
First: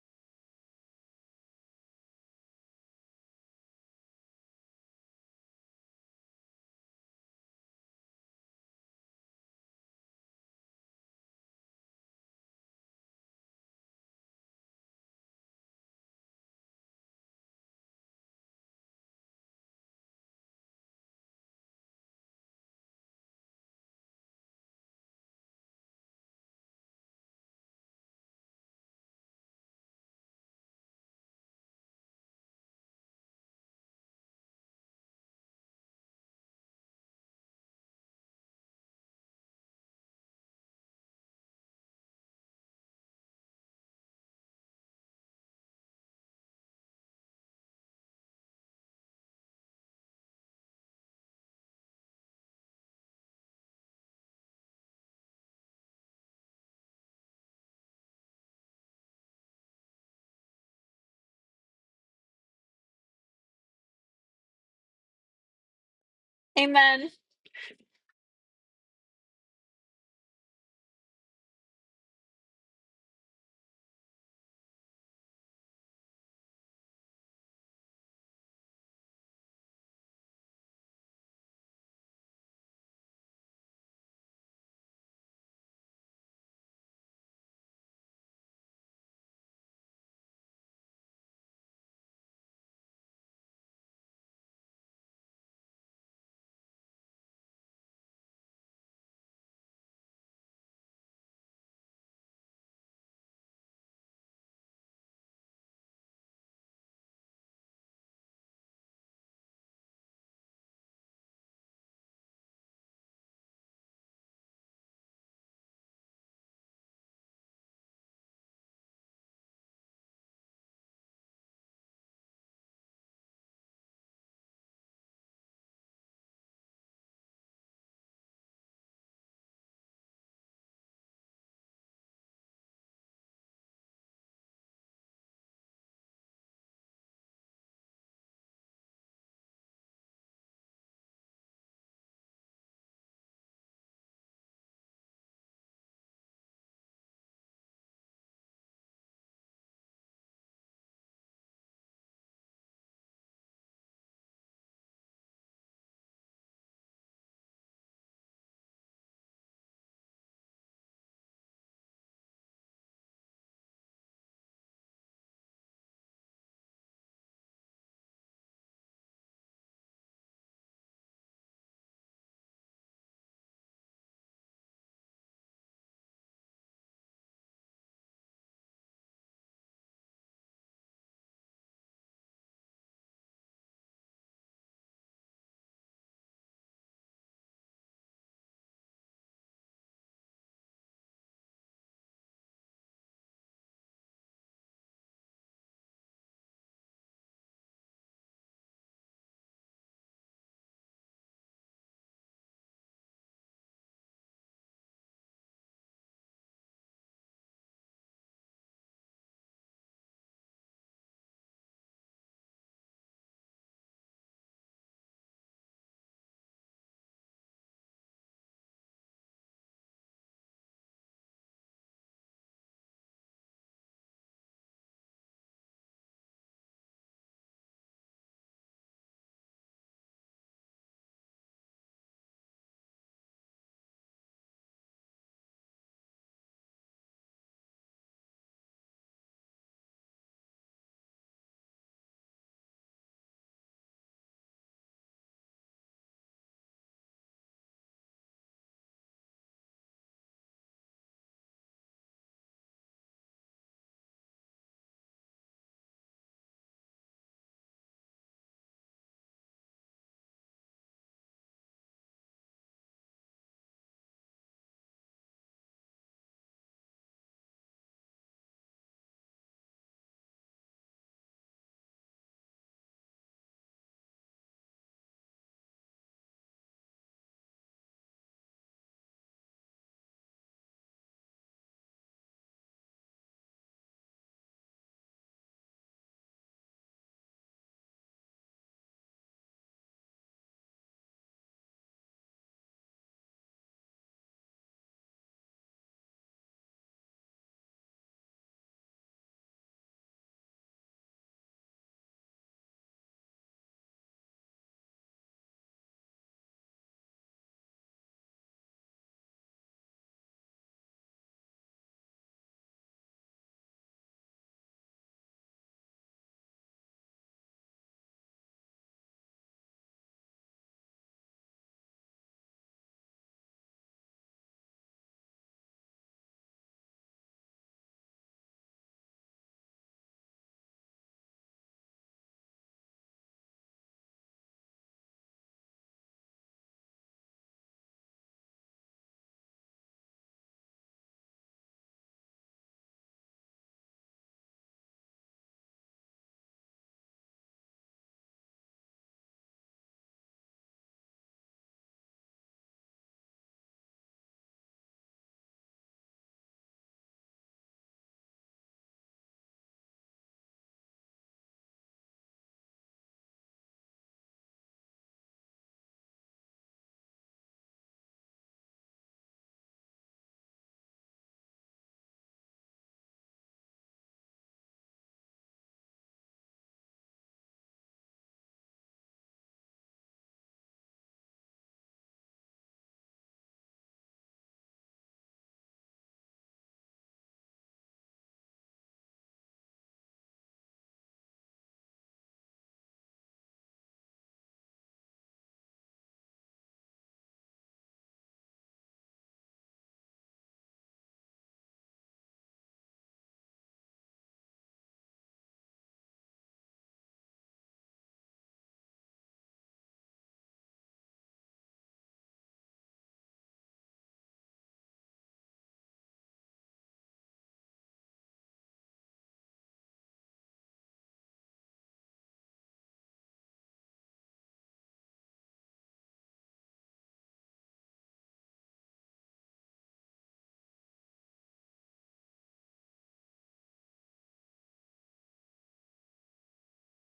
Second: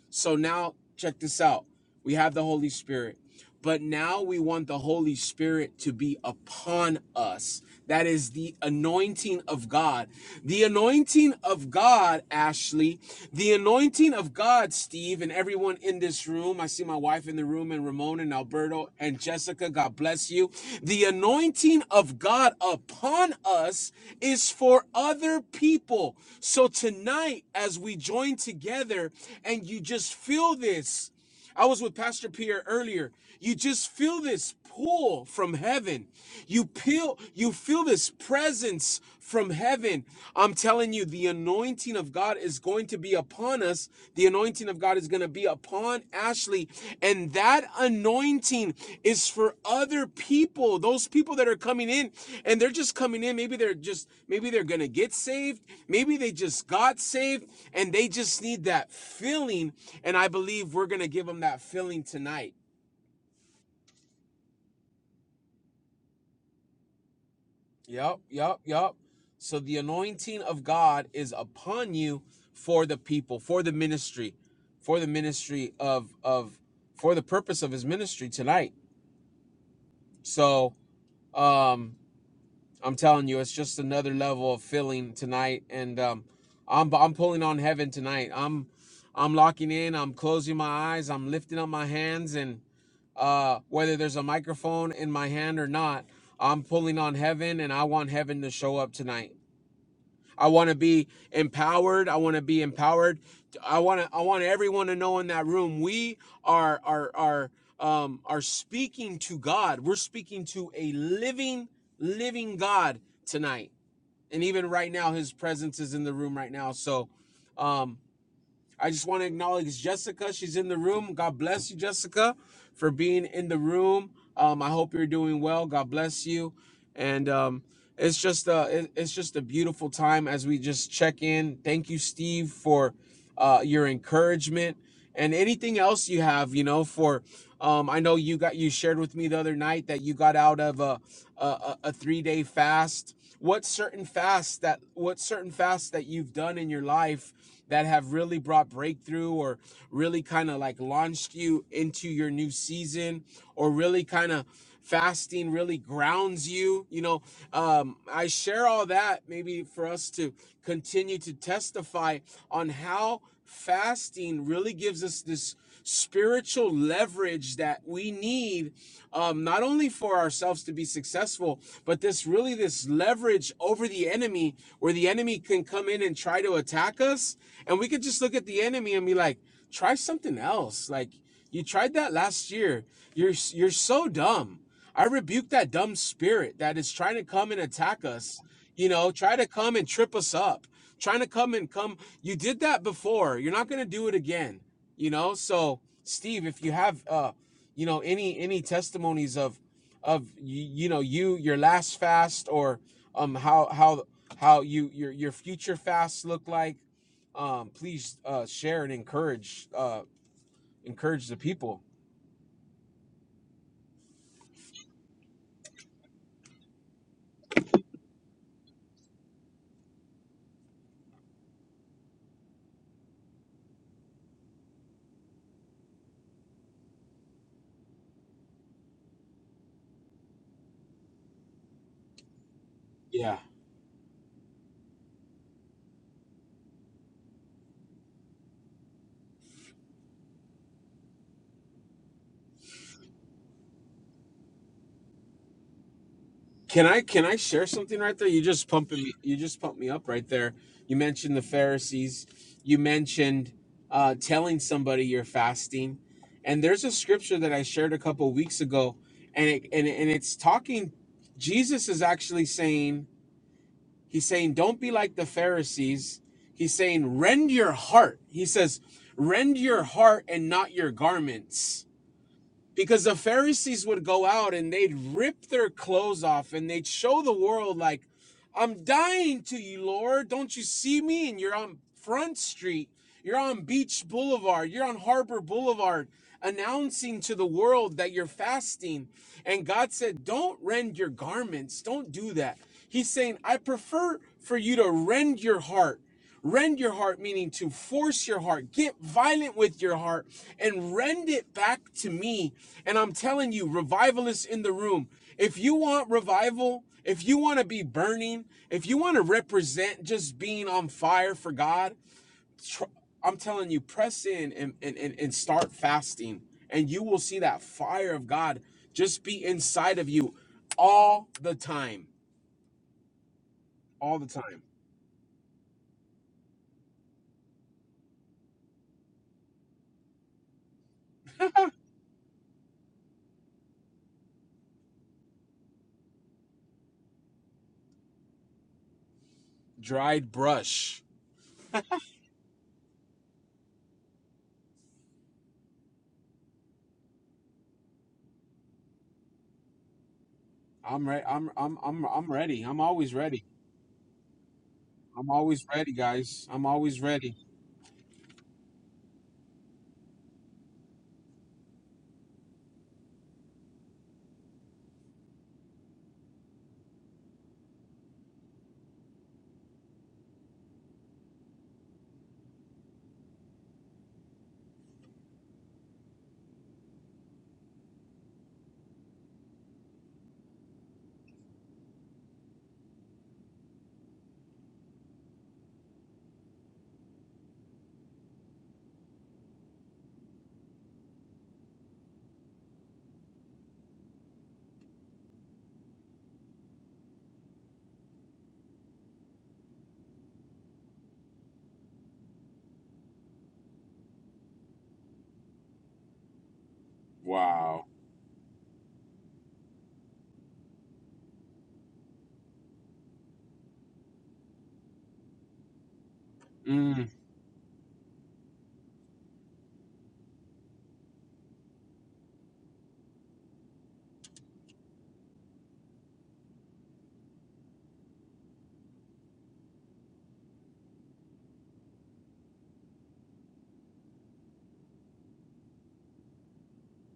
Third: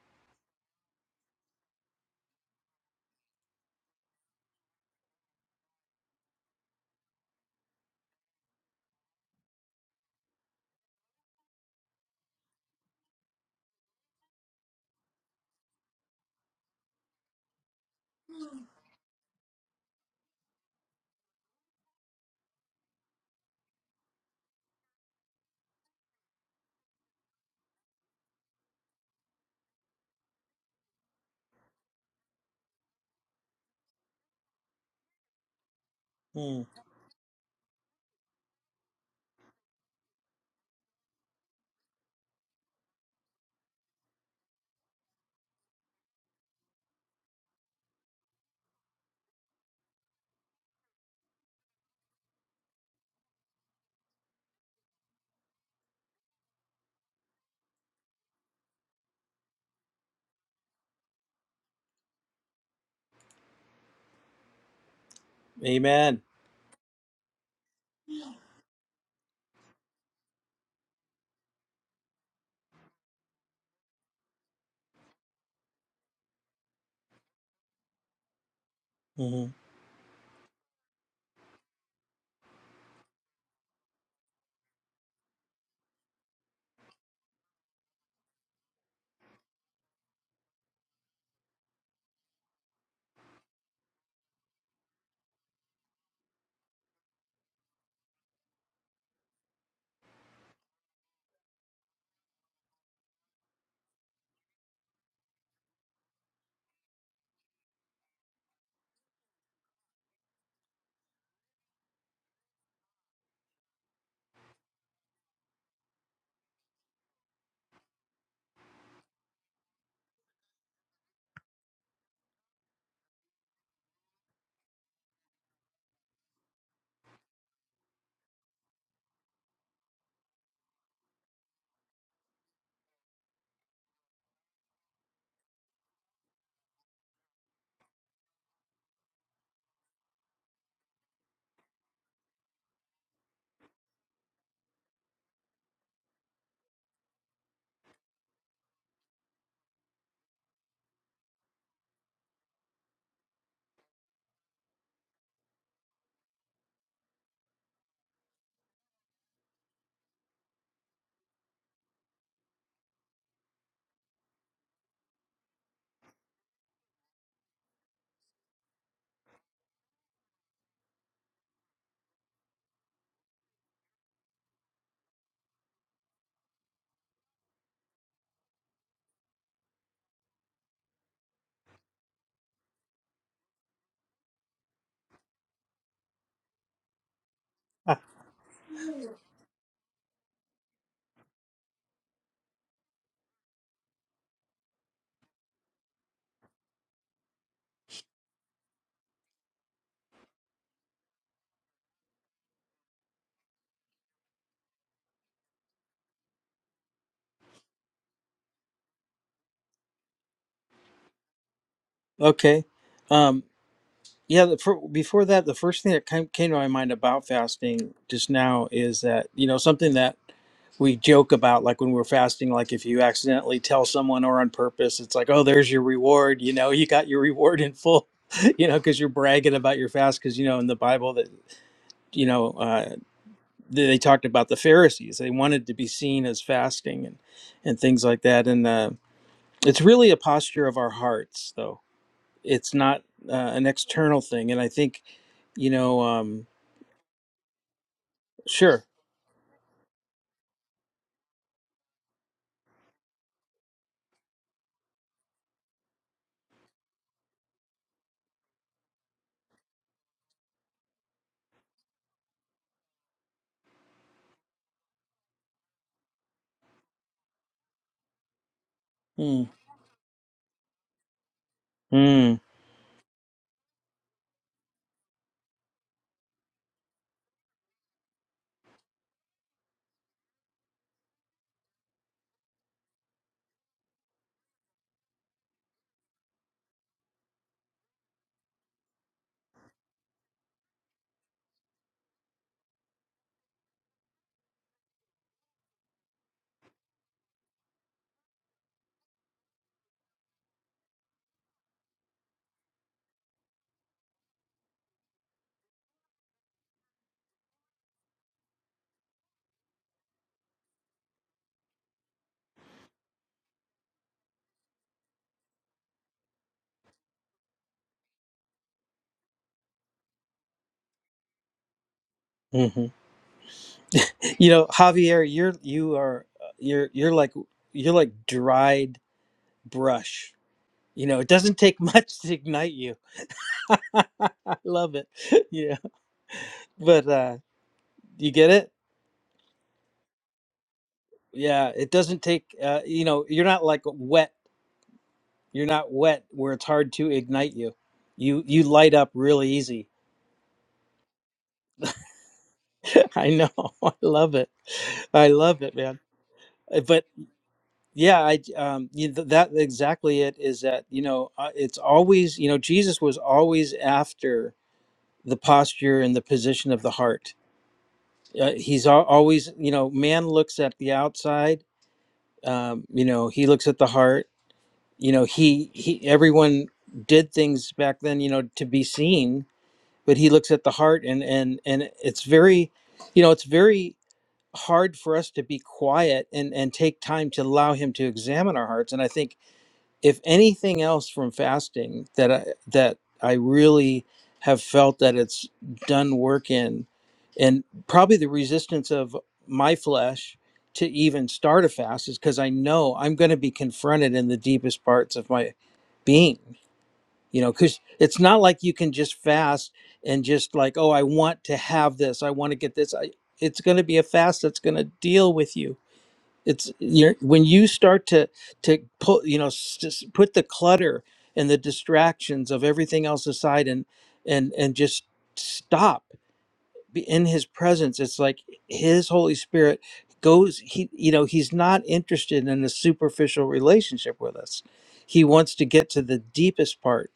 Speaker 1: so now check this out we have the holy spirit but now we want the Holy Spirit to be upon us. That is the anointing of God. The anointing of God, Ashley, the anointing of God, Steve, and everyone in this room. I see my wife in the room, and Ramon and Alberto and Jessica. God bless you. The anointing of God upon us is for other people. So tonight, as we join together and you just feel this. I was with Pastor Pierre earlier. You just feel this pull from heaven.
Speaker 2: Mm,
Speaker 1: You feel you feel this presence from heaven. I'm telling you, the anointing of God is going to be upon us. The anointing of God is going to be upon Ashley, and that anointing is for other people, those people that are coming in and they're just coming in. Maybe they're just, maybe they're going to get saved. Maybe they just got saved and they just need that filling. And I believe we're going to give them that filling tonight.
Speaker 2: Amen.
Speaker 3: amen
Speaker 1: Yep, yep, yep. So the anointing of God is upon you for the people, for the ministry, for the ministry of, of, for the purpose of his ministry tonight.
Speaker 2: hmm
Speaker 1: So, um, I'm telling you, it's just another level of feeling tonight, and um, I'm I'm pulling on heaven tonight. I'm I'm locking in. I'm closing my eyes. I'm lifting up my hands, and uh, whether there's a microphone in my hand or not, I'm pulling on heaven, and I want heaven to show up tonight. I want to be empowered. I want to be empowered. I want to. I want everyone to know in that room we are are are um are speaking to God. We're speaking to a living living God tonight, and even right now, His presence is in the room right now. So, um, I just want to acknowledge Jessica. She's in the room. God bless you, Jessica, for being in the room. Um, I hope you're doing well. God bless you. And um, it's just a it- it's just a beautiful time as we just check in. Thank you, Steve, for uh, your encouragement and anything else you have. You know, for um, I know you got you shared with me the other night that you got out of a a, a three day fast what certain fasts that what certain fasts that you've done in your life that have really brought breakthrough or really kind of like launched you into your new season or really kind of fasting really grounds you you know um, i share all that maybe for us to continue to testify on how fasting really gives us this spiritual leverage that we need um, not only for ourselves to be successful but this really this leverage over the enemy where the enemy can come in and try to attack us and we could just look at the enemy and be like try something else like you tried that last year you're you're so dumb i rebuke that dumb spirit that is trying to come and attack us you know try to come and trip us up trying to come and come you did that before you're not going to do it again you know so steve if you have uh you know any any testimonies of of you, you know you your last fast or um how how how you your your future fasts look like um please uh share and encourage uh encourage the people
Speaker 2: okay. Um, Yeah, the, for, before that, the first thing that came, came to my mind about fasting just now is that, you know, something that we joke about, like when we're fasting, like if you accidentally tell someone or on purpose, it's like, oh, there's your reward. You know, you got your reward in full, you know, because you're bragging about your fast. Because, you know, in the Bible, that, you know, uh,
Speaker 1: yeah
Speaker 2: they they talked about the Pharisees. They wanted to be seen as fasting and, and things like that. And uh, it's really a posture of our hearts, though. It's not uh, an external thing. And I think you know, um,
Speaker 1: Can I can I share something right there? You just
Speaker 2: sure.
Speaker 1: pumping me. You just pumped me up right there. You mentioned the Pharisees. You mentioned uh, telling somebody you're fasting, and there's a scripture that I shared a couple weeks ago, and it, and and it's talking. Jesus is actually saying he's saying don't be like the Pharisees. He's saying rend your heart. He says
Speaker 2: Mm,
Speaker 1: rend your heart and not your garments
Speaker 2: mm,
Speaker 1: because the Pharisees would go out and they'd rip their clothes off and they'd show the world like, "I'm dying to you, Lord. Don't you see me? And you're on Front Street. You're on Beach Boulevard. You're on Harbor Boulevard announcing to the world that you're fasting. And God said, Don't rend your garments. Don't do that. He's saying, I prefer for you to rend your heart. Rend your heart, meaning to force your heart, get violent with your heart, and rend it back to me. And I'm telling you, revivalists in the room, if you want revival, if you want to be burning, if you want to represent just being on fire for God, tr- I'm telling you, press in and, and, and, and start fasting, and you will see that fire of God just be inside of you all the time.
Speaker 2: hmm
Speaker 1: All the
Speaker 2: You
Speaker 1: time.
Speaker 2: know, Javier, you're you are uh, you're you're like you're like dried brush. You know, it doesn't take much to ignite you. I love it. Yeah, but uh, you get it.
Speaker 1: Dried brush.
Speaker 2: Yeah, it doesn't take. Uh, you know, you're not like wet. You're not wet where it's hard to ignite you. You you light up really easy.
Speaker 1: I'm ready. I'm I'm I'm I'm ready. I'm always
Speaker 2: I
Speaker 1: ready.
Speaker 2: know. I love it. I
Speaker 1: I'm
Speaker 2: love
Speaker 1: always
Speaker 2: it,
Speaker 1: ready,
Speaker 2: man.
Speaker 1: guys. I'm
Speaker 2: Uh, But
Speaker 1: always ready.
Speaker 2: Yeah, I um, you, th- that exactly it is that you know uh, it's always you know Jesus was always after the posture and the position of the heart. Uh, he's al- always you know man looks at the outside, um, you know he looks at the heart. You know he he everyone did things back then you know to be seen, but he looks at the heart and and and it's very, you know it's very hard for us to be quiet and and take time to allow him to examine our hearts and i think if anything else from fasting that I that I really have felt that it's done work in and probably the resistance of my flesh to even start a fast is because I know I'm going to be confronted in the deepest parts of my being you know because
Speaker 1: Wow.
Speaker 2: it's not like you can just fast and just like oh I want to have this I want to get this I it's going to be a fast that's going to deal with you it's
Speaker 1: Mm,
Speaker 2: you're, when you start to to put you know s- just put the clutter and the distractions of everything else aside and and and just stop be in his presence it's like his holy spirit goes he you know he's not interested in a superficial relationship with us he wants to get to the deepest part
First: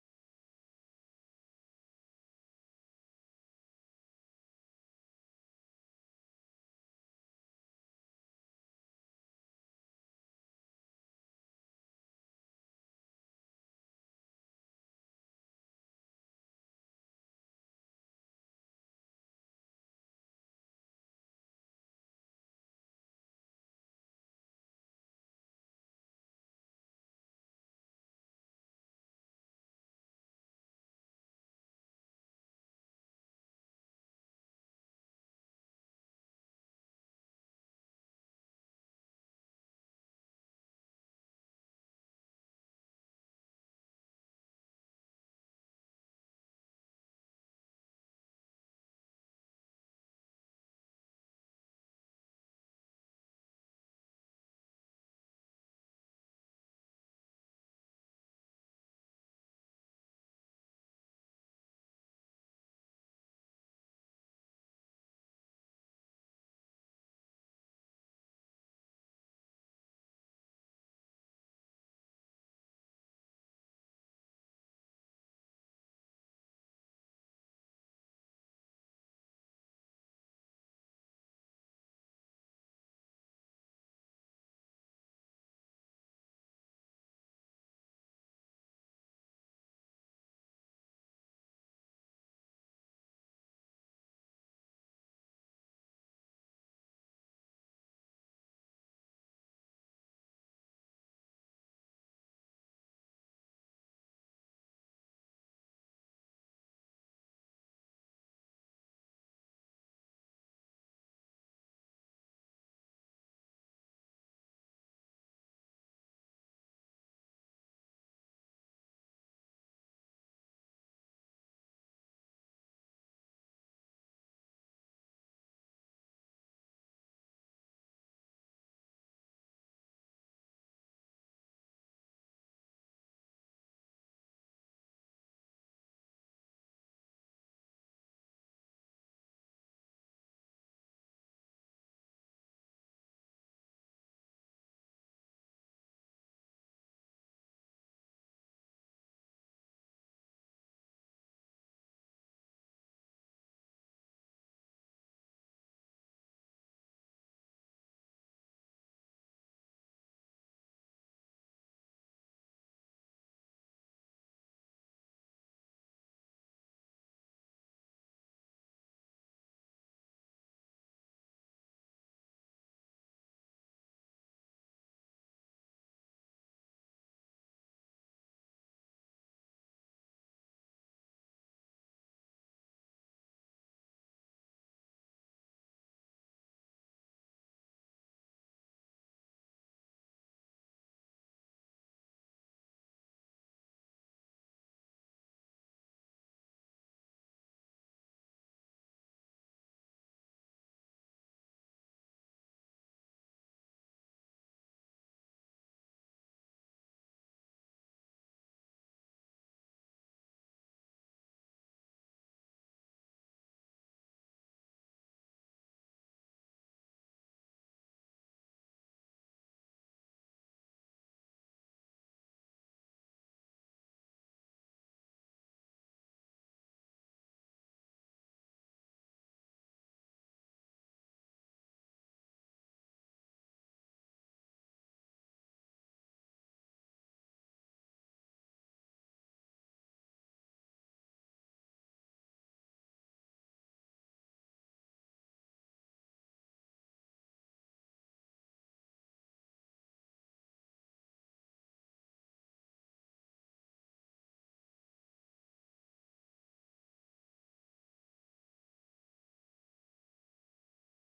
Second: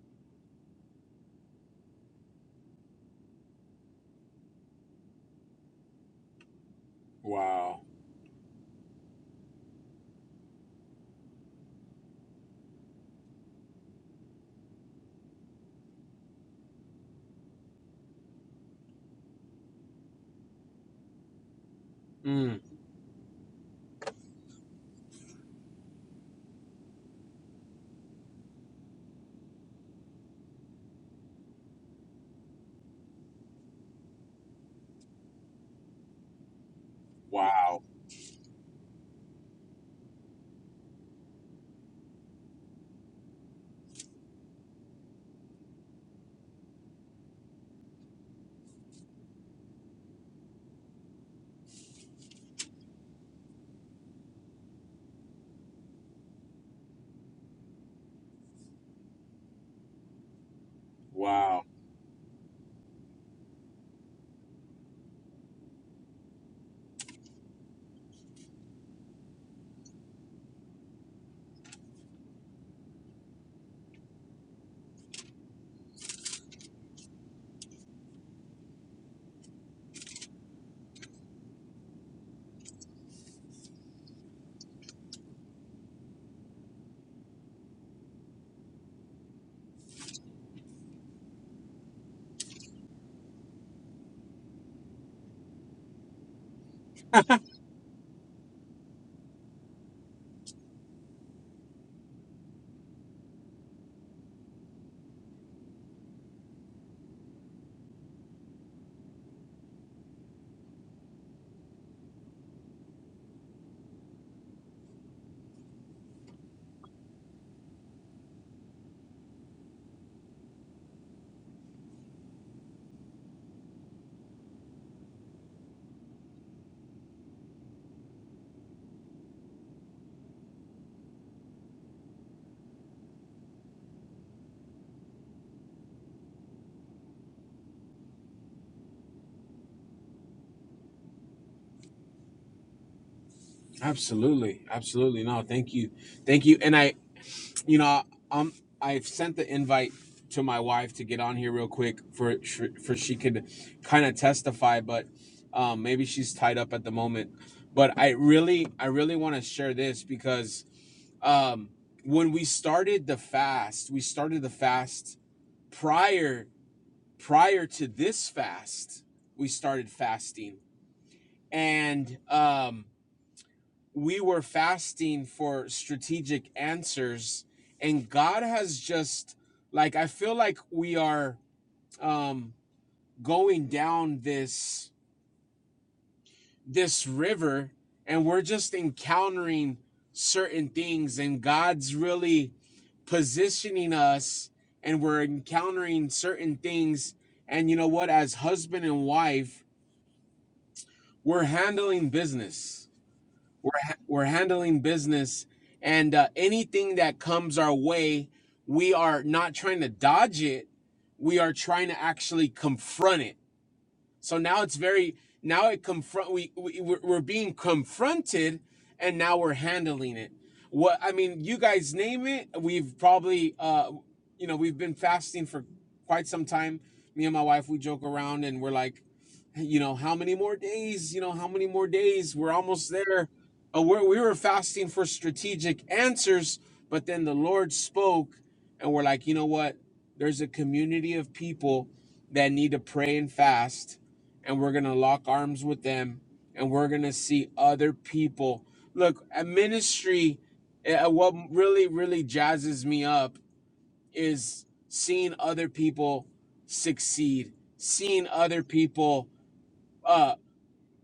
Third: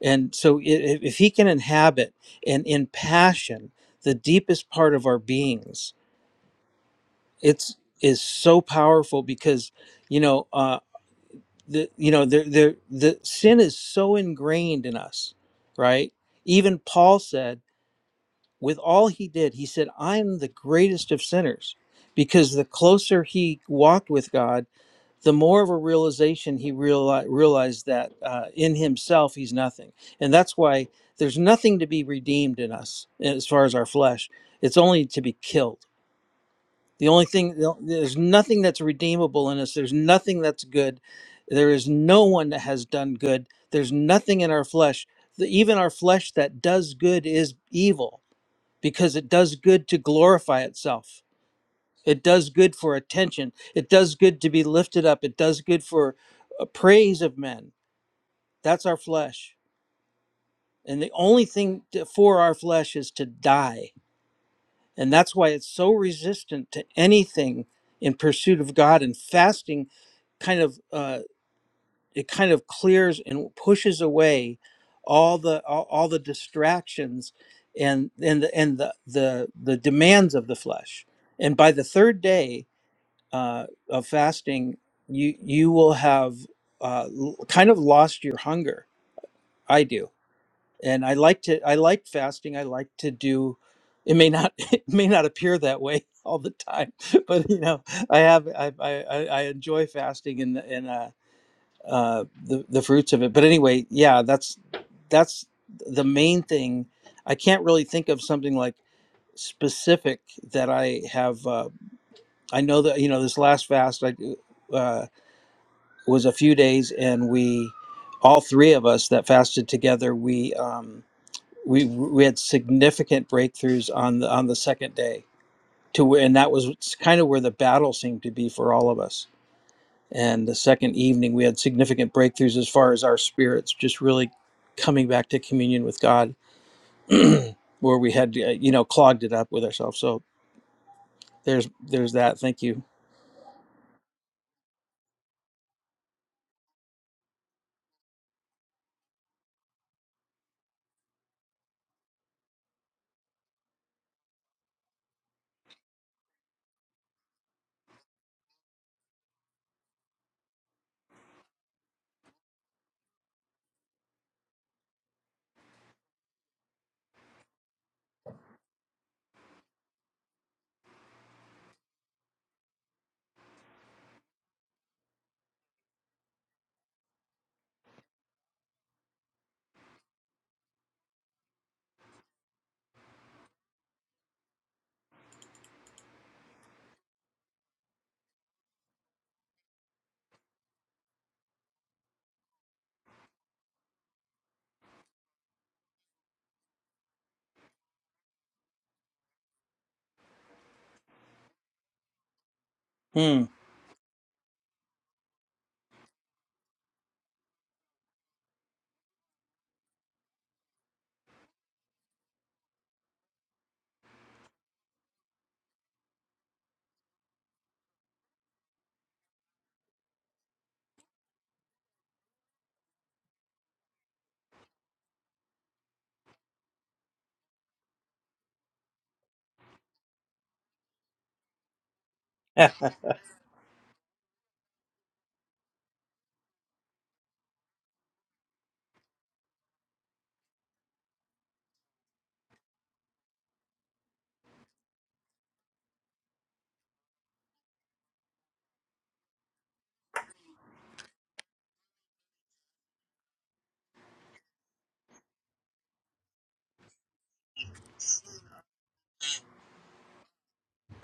Speaker 2: and so i- if, if he can inhabit and impassion the deepest part of our beings it's
Speaker 1: wow.
Speaker 2: is so powerful because you know uh the you know the the the sin is so ingrained in us right even paul said with all he did he said i'm the greatest of sinners because
Speaker 1: Mm,
Speaker 2: the closer he walked with god the more of a realization he reali- realized that uh, in himself he's nothing and that's why there's nothing to be redeemed in us as far as our flesh it's only to be killed the only thing,
Speaker 1: wow.
Speaker 2: there's nothing that's redeemable in us. There's nothing that's good. There is no one that has done good. There's nothing in our flesh. The- Even our flesh that does good is evil because it does good to glorify itself. It does good for attention. It does good to be lifted up. It does good for uh, praise of men. That's our flesh. And the only
Speaker 1: Wow.
Speaker 2: thing to- for our flesh is to die And that's why it's so resistant to anything in pursuit of God. And fasting kind of uh, it kind of clears and pushes away all the all, all the distractions and and the, and the, the the demands of the flesh. And by the third day uh, of fasting, you you will have uh, l- kind of lost your hunger. I do and I like to I like fasting. I like to do it may not it may not appear that way all the time, but you know I have I I, I I enjoy fasting and and uh, uh, the the fruits of it. But anyway, yeah, that's that's the main thing. I can't really think of something like specific that I have. Uh, I know that you know this last fast I uh, was a few days, and we all three of us that fasted together we. Um, we we had significant breakthroughs on the on the second day to where and that was kind of where the battle seemed to be for all of us and the second evening we had significant breakthroughs as far as our spirits just really coming back to communion with god where we had uh, you know clogged it up with ourselves so there's there's that thank you
Speaker 1: Absolutely. Absolutely. No, thank you. Thank you. And I you know, um, I've sent the invite to my wife to get on here real quick for for she could kind of testify, but um, maybe she's tied up at the moment. But I really, I really want to share this because um, when we started the fast, we started the fast prior prior to this fast. We started fasting, and um, we were fasting for strategic answers and god has just like i feel like we are um going down this this river and we're just encountering certain things and god's really positioning us and we're encountering certain things and you know what as husband and wife we're handling business
Speaker 2: hmm.
Speaker 1: we're ha- we're handling business and uh, anything that comes our way we are not trying to dodge it we are trying to actually confront it so now it's very now it confront we, we we're being confronted, and now we're handling it. What I mean, you guys name it. We've probably uh, you know, we've been fasting for quite some time. Me and my wife, we joke around and we're like, you know, how many more days? You know, how many more days? We're almost there. Uh, we're, we were fasting for strategic answers, but then the Lord spoke, and we're like, you know what? There's a community of people that need to pray and fast and we're going to lock arms with them and we're going to see other people. Look, a ministry, uh, what really, really jazzes me up is seeing other people succeed, seeing other people. Uh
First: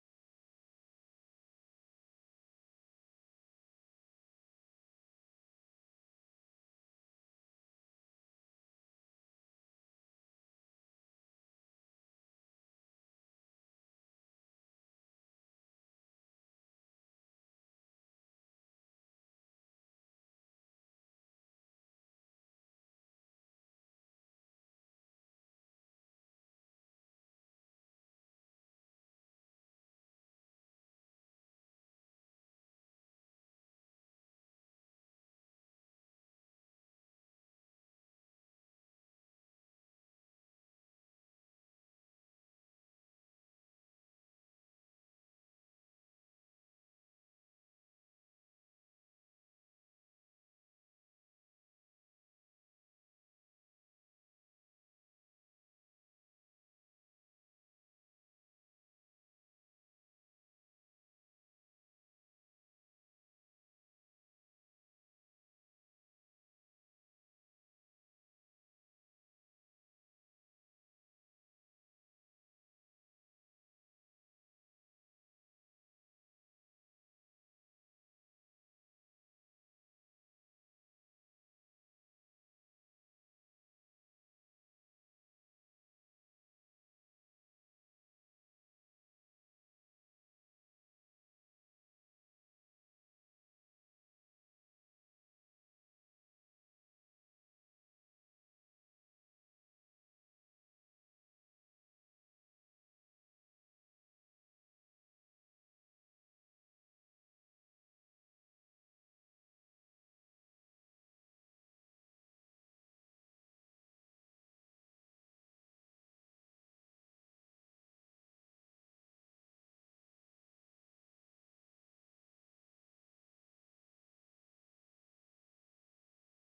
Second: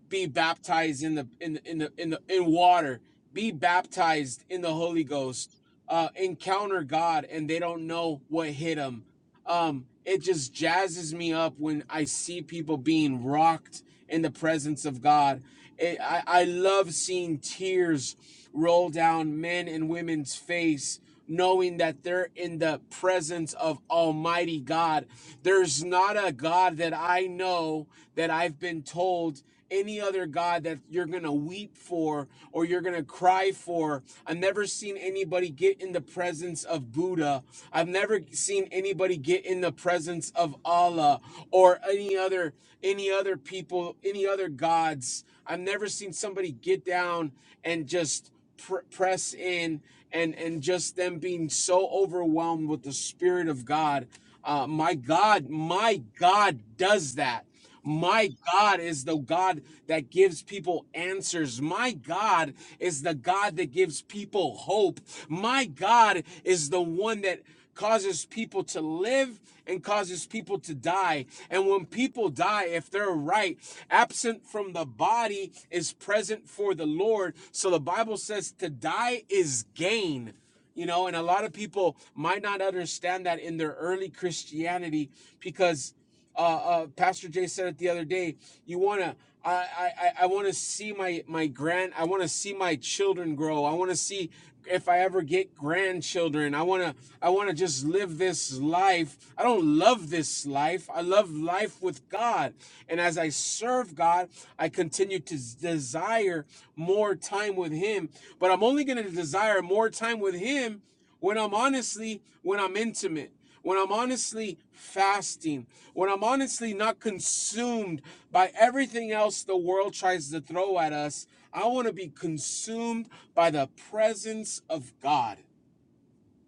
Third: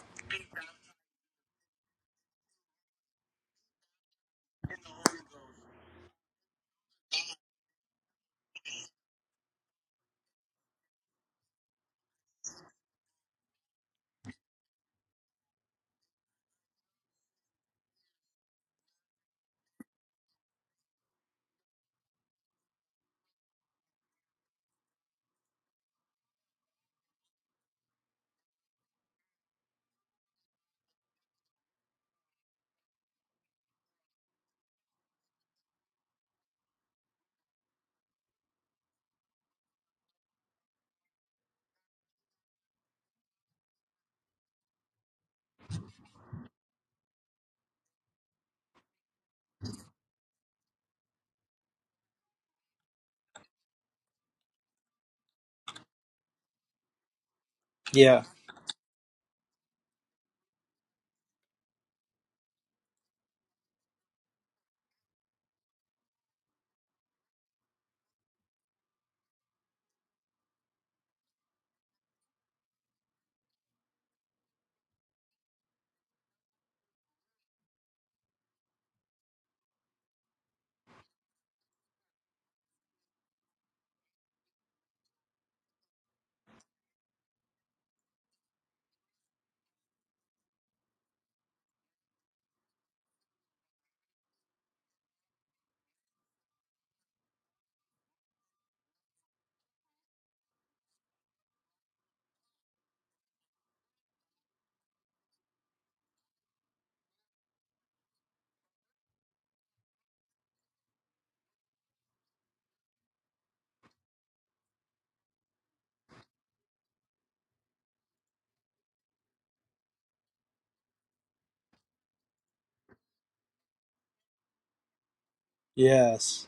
Speaker 1: be baptized in the in in the in the in water be baptized in the holy ghost uh encounter god and they don't know what hit them um it just jazzes me up when i see people being rocked in the presence of god it, i i love seeing tears roll down men and women's face knowing that they're in the presence of Almighty God. There's not a God that I know that I've been told any other God that you're going to weep for or you're going to cry for. I've never seen anybody get in the presence of Buddha. I've never seen anybody get in the presence of Allah or any other any other people, any other gods. I've never seen somebody get down and just pr- press in and and just them being so overwhelmed with the spirit of god uh my god my god does that
Speaker 2: yeah
Speaker 1: my God is the God that gives people answers. My God is the God that gives people hope. My God is the one that causes people to live and causes people to die. And when people die, if they're right, absent from the body is present for the Lord. So the Bible says to die is gain. You know, and a lot of people might not understand that in their early Christianity because uh, uh, Pastor Jay said it the other day. You wanna, I, I, I wanna see my my grand. I wanna see my children grow. I wanna see if I ever get grandchildren. I wanna, I wanna just live this life. I don't love this life. I love life with God. And as I serve God, I continue to s- desire more time with Him. But I'm only gonna desire more time with Him when I'm honestly when I'm intimate when I'm honestly fasting, when I'm honestly not consumed by everything else the world tries to throw at us, I want to be consumed by the presence of God.
Speaker 2: yes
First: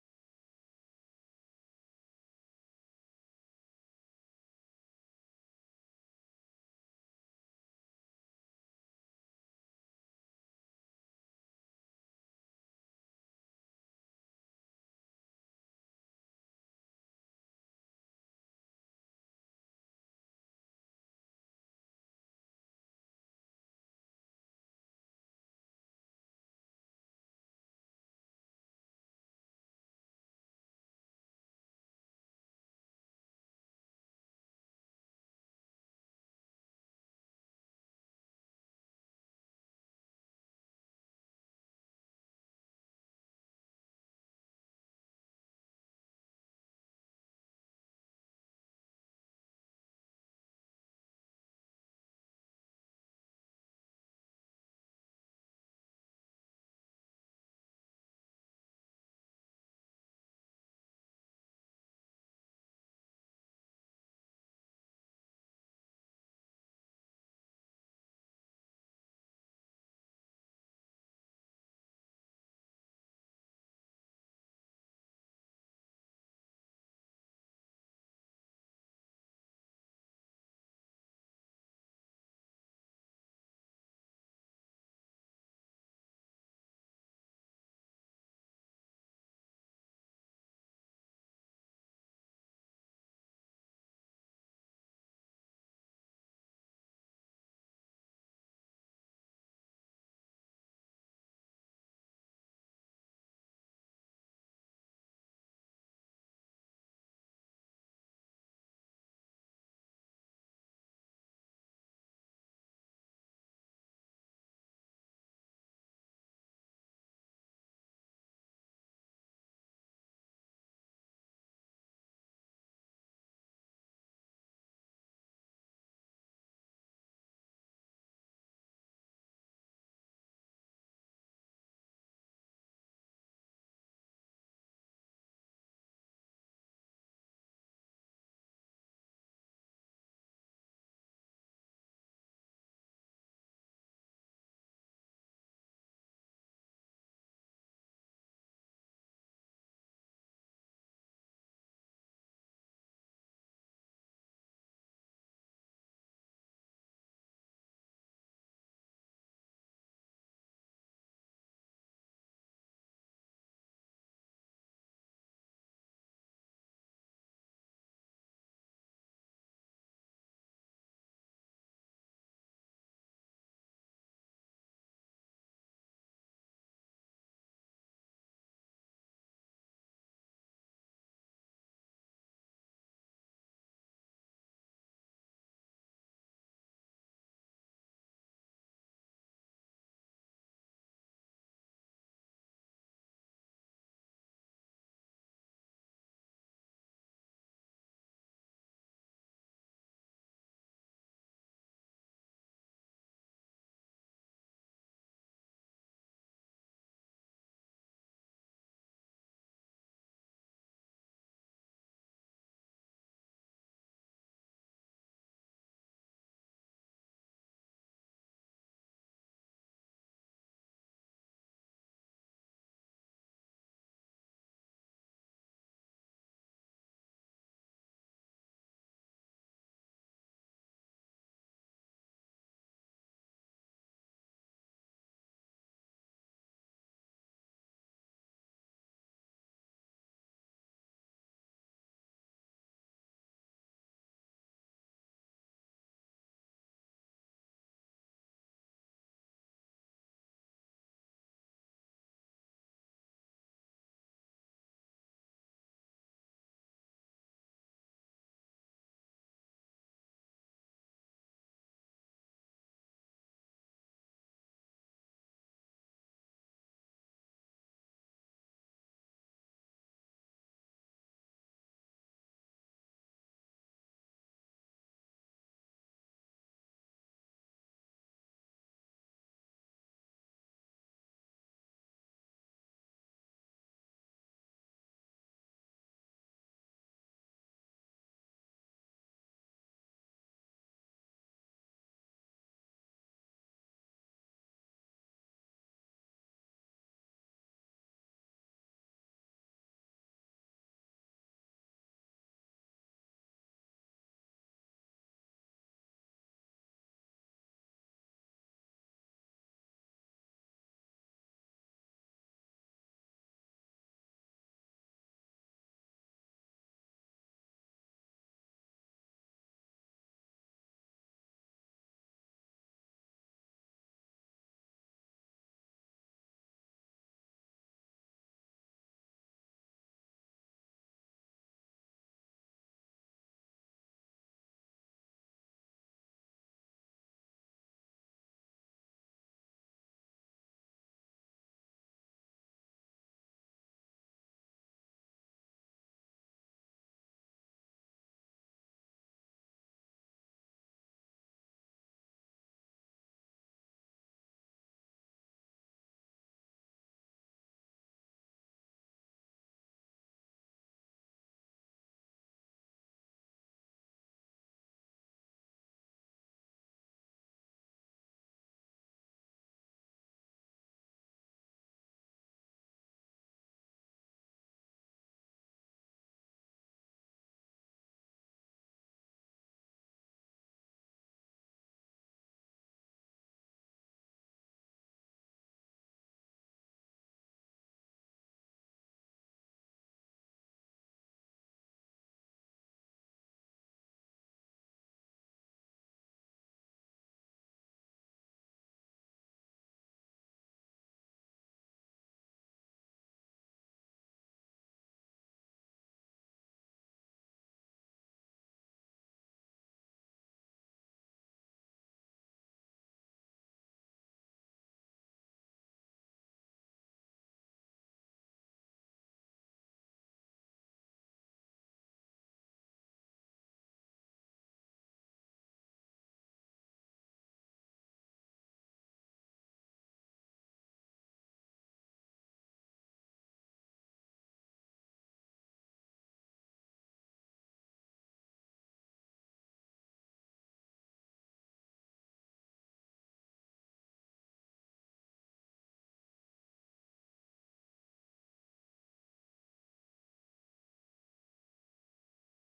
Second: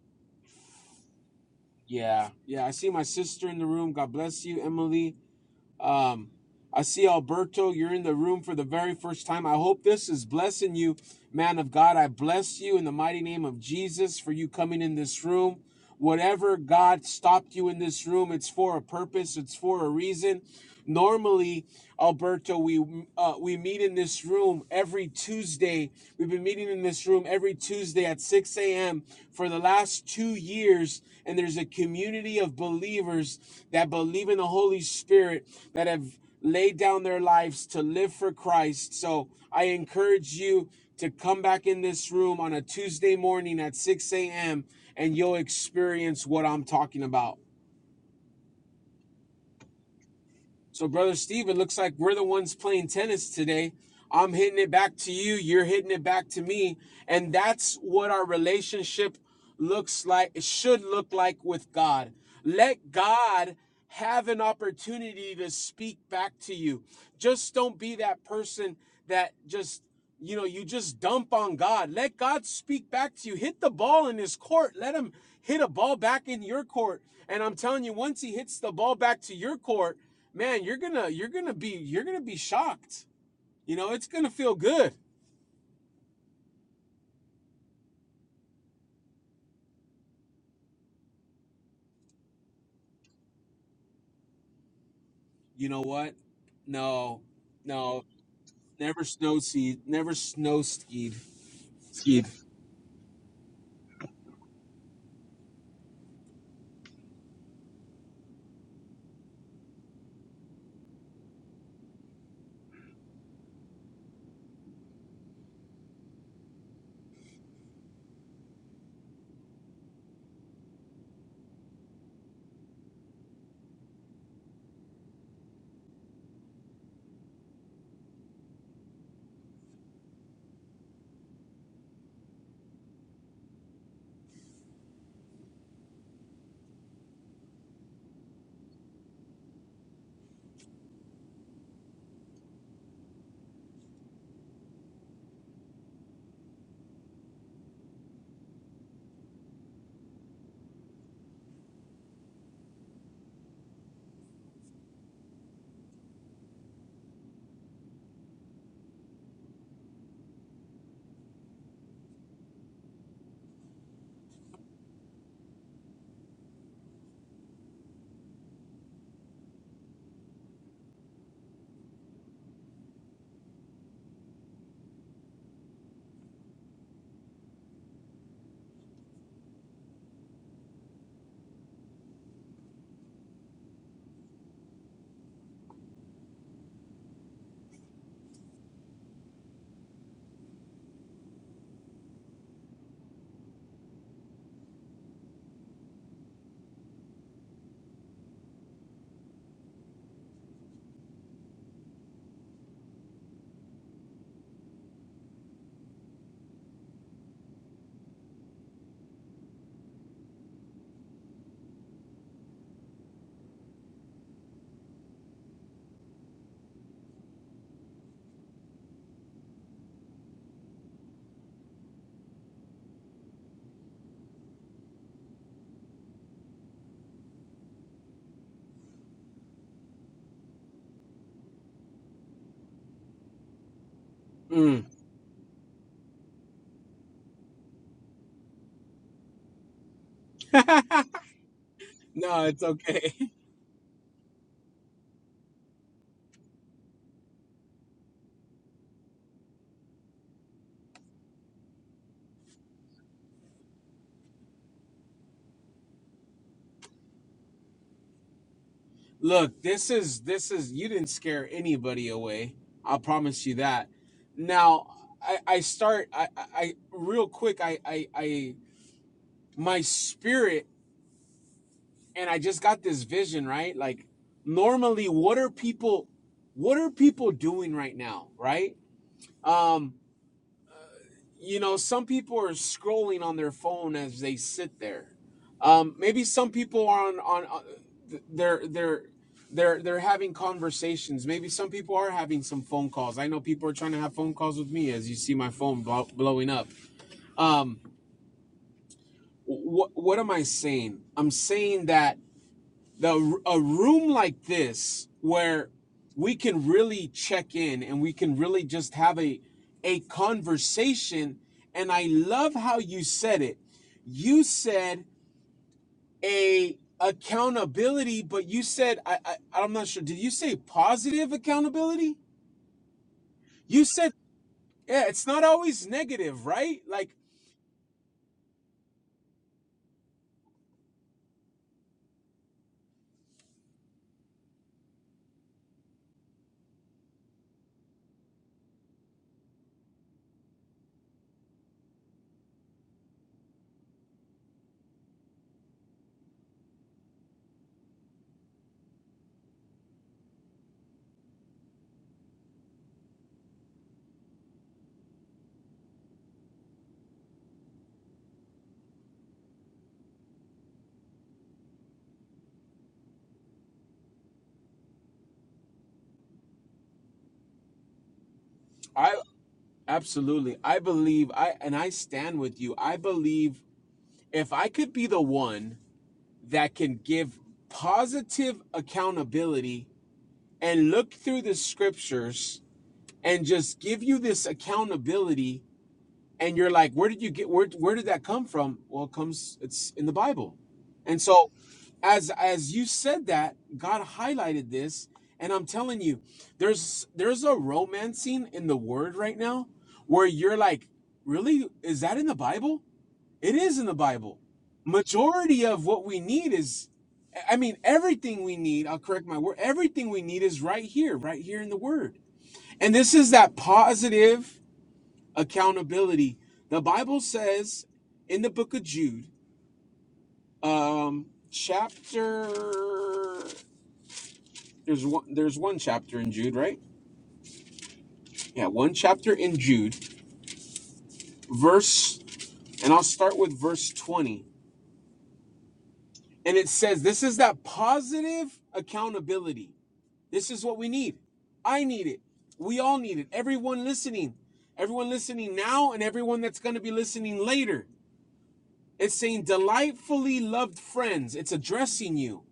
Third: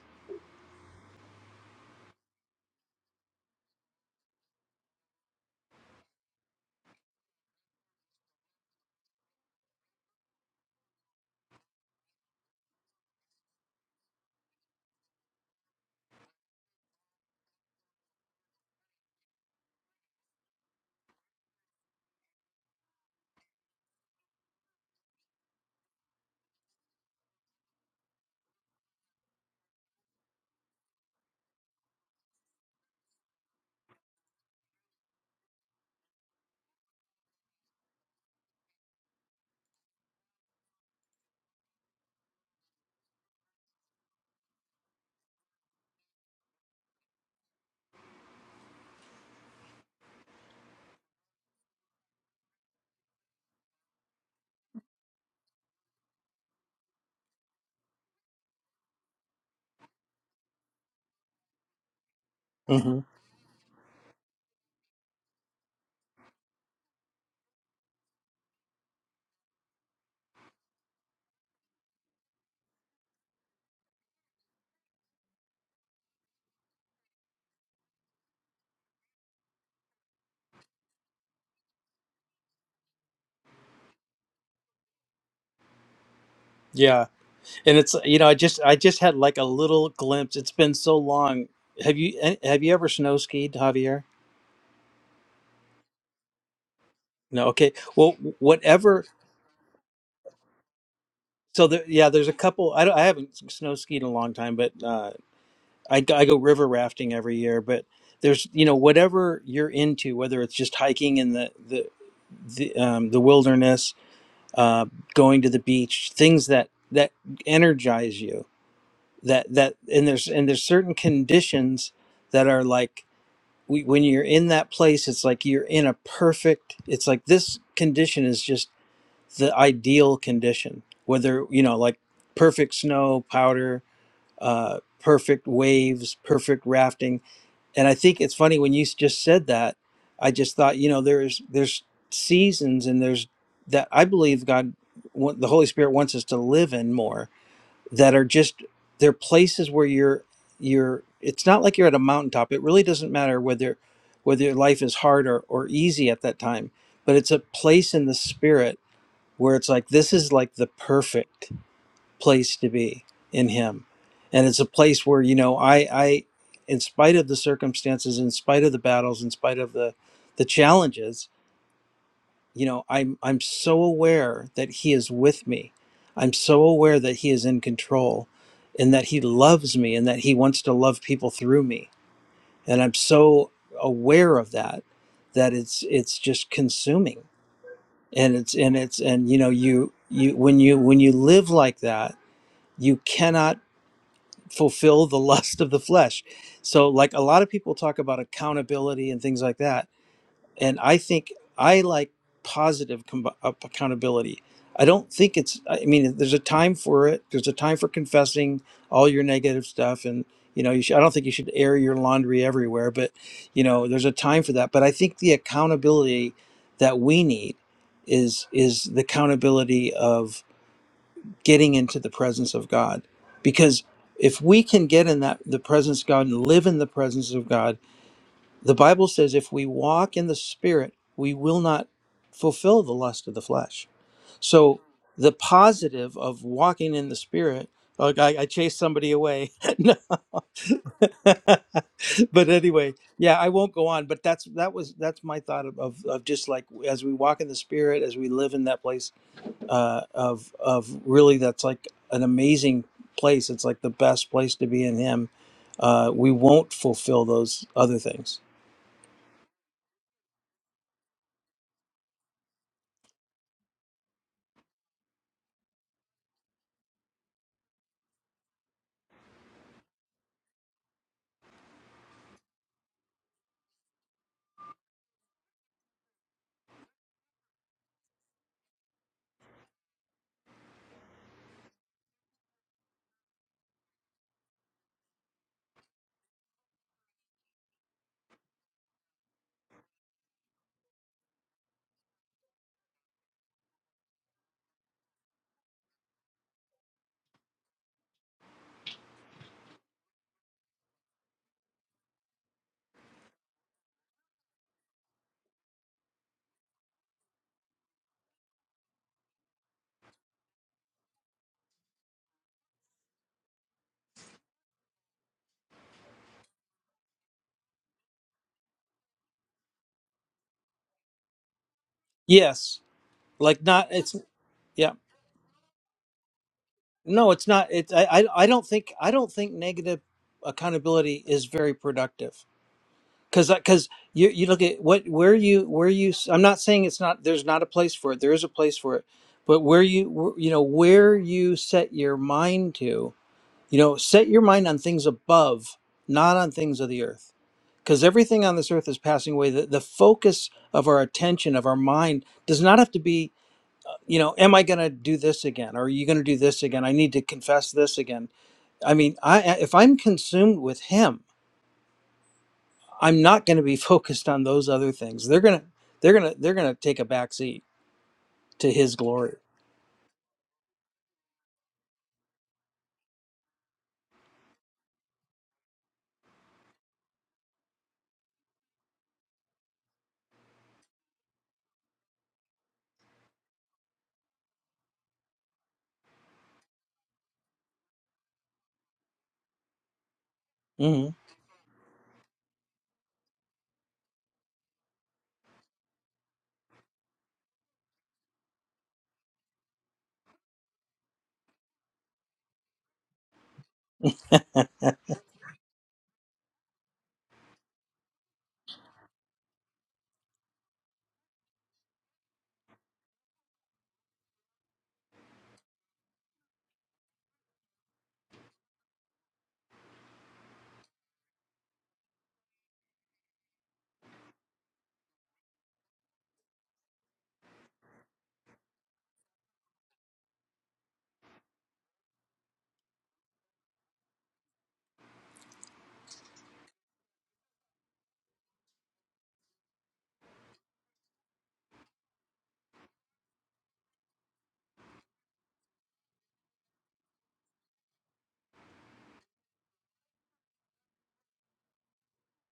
Speaker 1: Yeah, yeah. I see my sister in the room. God bless you, Emily. Um, I see Alberto, you're in the room for the very first time. I hope this is blessing you, man of God. I bless you in the mighty name of Jesus for you coming in this room. Whatever God stopped you in this room, it's for a purpose, it's for a reason. Normally, Alberto, we uh, we meet in this room every Tuesday. We've been meeting in this room every Tuesday at 6 a.m. for the last two years, and there's a community of believers that believe in the Holy Spirit that have laid down their lives to live for Christ. So I encourage you to come back in this room on a Tuesday morning at 6 a.m. and you'll experience what I'm talking about. So, Brother Steve, it looks like we're the ones playing tennis today. I'm hitting it back to you. You're hitting it back to me. And that's what our relationship looks like, it should look like with God. Let
Speaker 2: hmm
Speaker 1: God have an opportunity to speak back to you. Just don't be that person that just, you know, you just dump on God. Let God speak back to you. Hit the ball in his court. Let him hit a ball back in your court. And I'm telling you, once he hits the ball back to your court, man, you're gonna you're gonna be you're gonna be shocked. You know, it's gonna feel good.
Speaker 2: yeah and it's you know i just i just had like a little glimpse it's been so long have you eh, have you ever snow skied javier
Speaker 1: You know what? No,
Speaker 2: No, okay.
Speaker 1: no,
Speaker 2: Well,
Speaker 1: never
Speaker 2: whatever.
Speaker 1: snow skied, never snow skied,
Speaker 2: So there, yeah,
Speaker 1: skied.
Speaker 2: there's a couple. I don't, I haven't snow skied in a long time, but uh, I go- I go river rafting every year. But there's you know whatever you're into, whether it's just hiking in the the the, um, the wilderness, uh, going to the beach, things that that energize you. That that and there's and there's certain conditions that are like we, when you're in that place, it's like you're in a perfect. It's like this condition is just the ideal condition whether you know like perfect snow powder uh, perfect waves perfect rafting and i think it's funny when you s- just said that i just thought you know there's there's seasons and there's that i believe god wa- the holy spirit wants us to live in more that are just they're places where you're you're it's not like you're at a mountaintop it really doesn't matter whether whether your life is hard or, or easy at that time but it's a place in the spirit where it's like this is like the perfect place to be in him and it's a place where you know i i in spite of the circumstances in spite of the battles in spite of the the challenges you know i'm i'm so aware that he is with me i'm so aware that he is in control and that he loves me and that he wants to love people through me and i'm so aware of that that it's it's just consuming and it's and it's and you know you you when you when you live like that you cannot fulfill the lust of the flesh so like a lot of people talk about accountability and things like that and I think I like positive com- up- accountability. I don't think it's. I mean, there's a time for it. There's a time for confessing all your negative stuff, and you know, you should, I don't think you should air your laundry everywhere. But you know, there's a time for that. But I think the accountability that we need is is the accountability of getting into the presence of God, because if we can get in that the presence of God and live in the presence of God the Bible says if we walk in the Spirit, we will not fulfill the lust of the flesh. So
Speaker 1: Mm.
Speaker 2: the positive of walking in the Spirit, like I, I chased somebody away. No.
Speaker 1: no,
Speaker 2: but
Speaker 1: it's
Speaker 2: anyway,
Speaker 1: okay.
Speaker 2: yeah, I won't go on. But that's that was that's my thought of, of of just like as we walk in the Spirit, as we live in that place uh, of of really that's like an amazing place. It's like the best place to be in Him. Uh, we won't fulfill those other things.
Speaker 1: Look, this is this is you didn't scare anybody away. I'll promise you that. Now, I I start I I I- real quick. I I I my spirit and I just got this vision, right? Like normally what are people what are people doing right now, right? Um, you know, some people are scrolling on their phone as they sit there. Um, maybe some people are on on uh, they're they're they're they're having conversations. Maybe some people are having some phone calls. I know people are trying to have phone calls with me as you see my phone blow, blowing up. Um, what what am I saying? I'm saying that the a room like this where we can really check in and we can really just have a a conversation and i love how you said it you said a accountability but you said i, I i'm not sure did you say positive accountability
Speaker 2: Yes. like
Speaker 1: you
Speaker 2: not
Speaker 1: said
Speaker 2: it's yeah
Speaker 1: yeah it's not always negative right like
Speaker 2: no it's not it's i i I don't think i don't think negative accountability is very productive because because you you look at what where you where you s- i'm not saying it's not there's not a place for it there is a place for it but where you you know where you set your mind to you know set your mind on things above not on things of the earth because everything on this earth is passing away the, the focus of our attention of our mind does not have to be you know am i going to do this again Or are you going to do this again i need to confess this again i mean i if i'm consumed with him i'm not going to be focused on those other things they're going to they're going to they're going to take a back seat to his
Speaker 1: i
Speaker 2: glory
Speaker 1: absolutely i believe i and i stand with you i believe if i could be the one that can give positive accountability and look through the scriptures and just give you this accountability and you're like where did you get where where did that come from well it comes it's in the bible
Speaker 2: hmm
Speaker 1: and so as as you said that god highlighted this and i'm telling you there's there's a romancing in the word right now where you're like really is that in the bible it is in the Bible. Majority of what we need is, I mean, everything we need, I'll correct my word, everything we need is right here, right here in the Word. And this is that positive accountability. The Bible says in the book of Jude, um, chapter, there's one, there's one chapter in Jude, right? Yeah, one chapter in Jude, verse, and I'll start with verse 20. And it says, this is that positive accountability This is what we need. I need it. We all need it. Everyone listening, everyone listening now, and everyone that's going to be listening later. It's saying, delightfully loved friends. It's addressing you.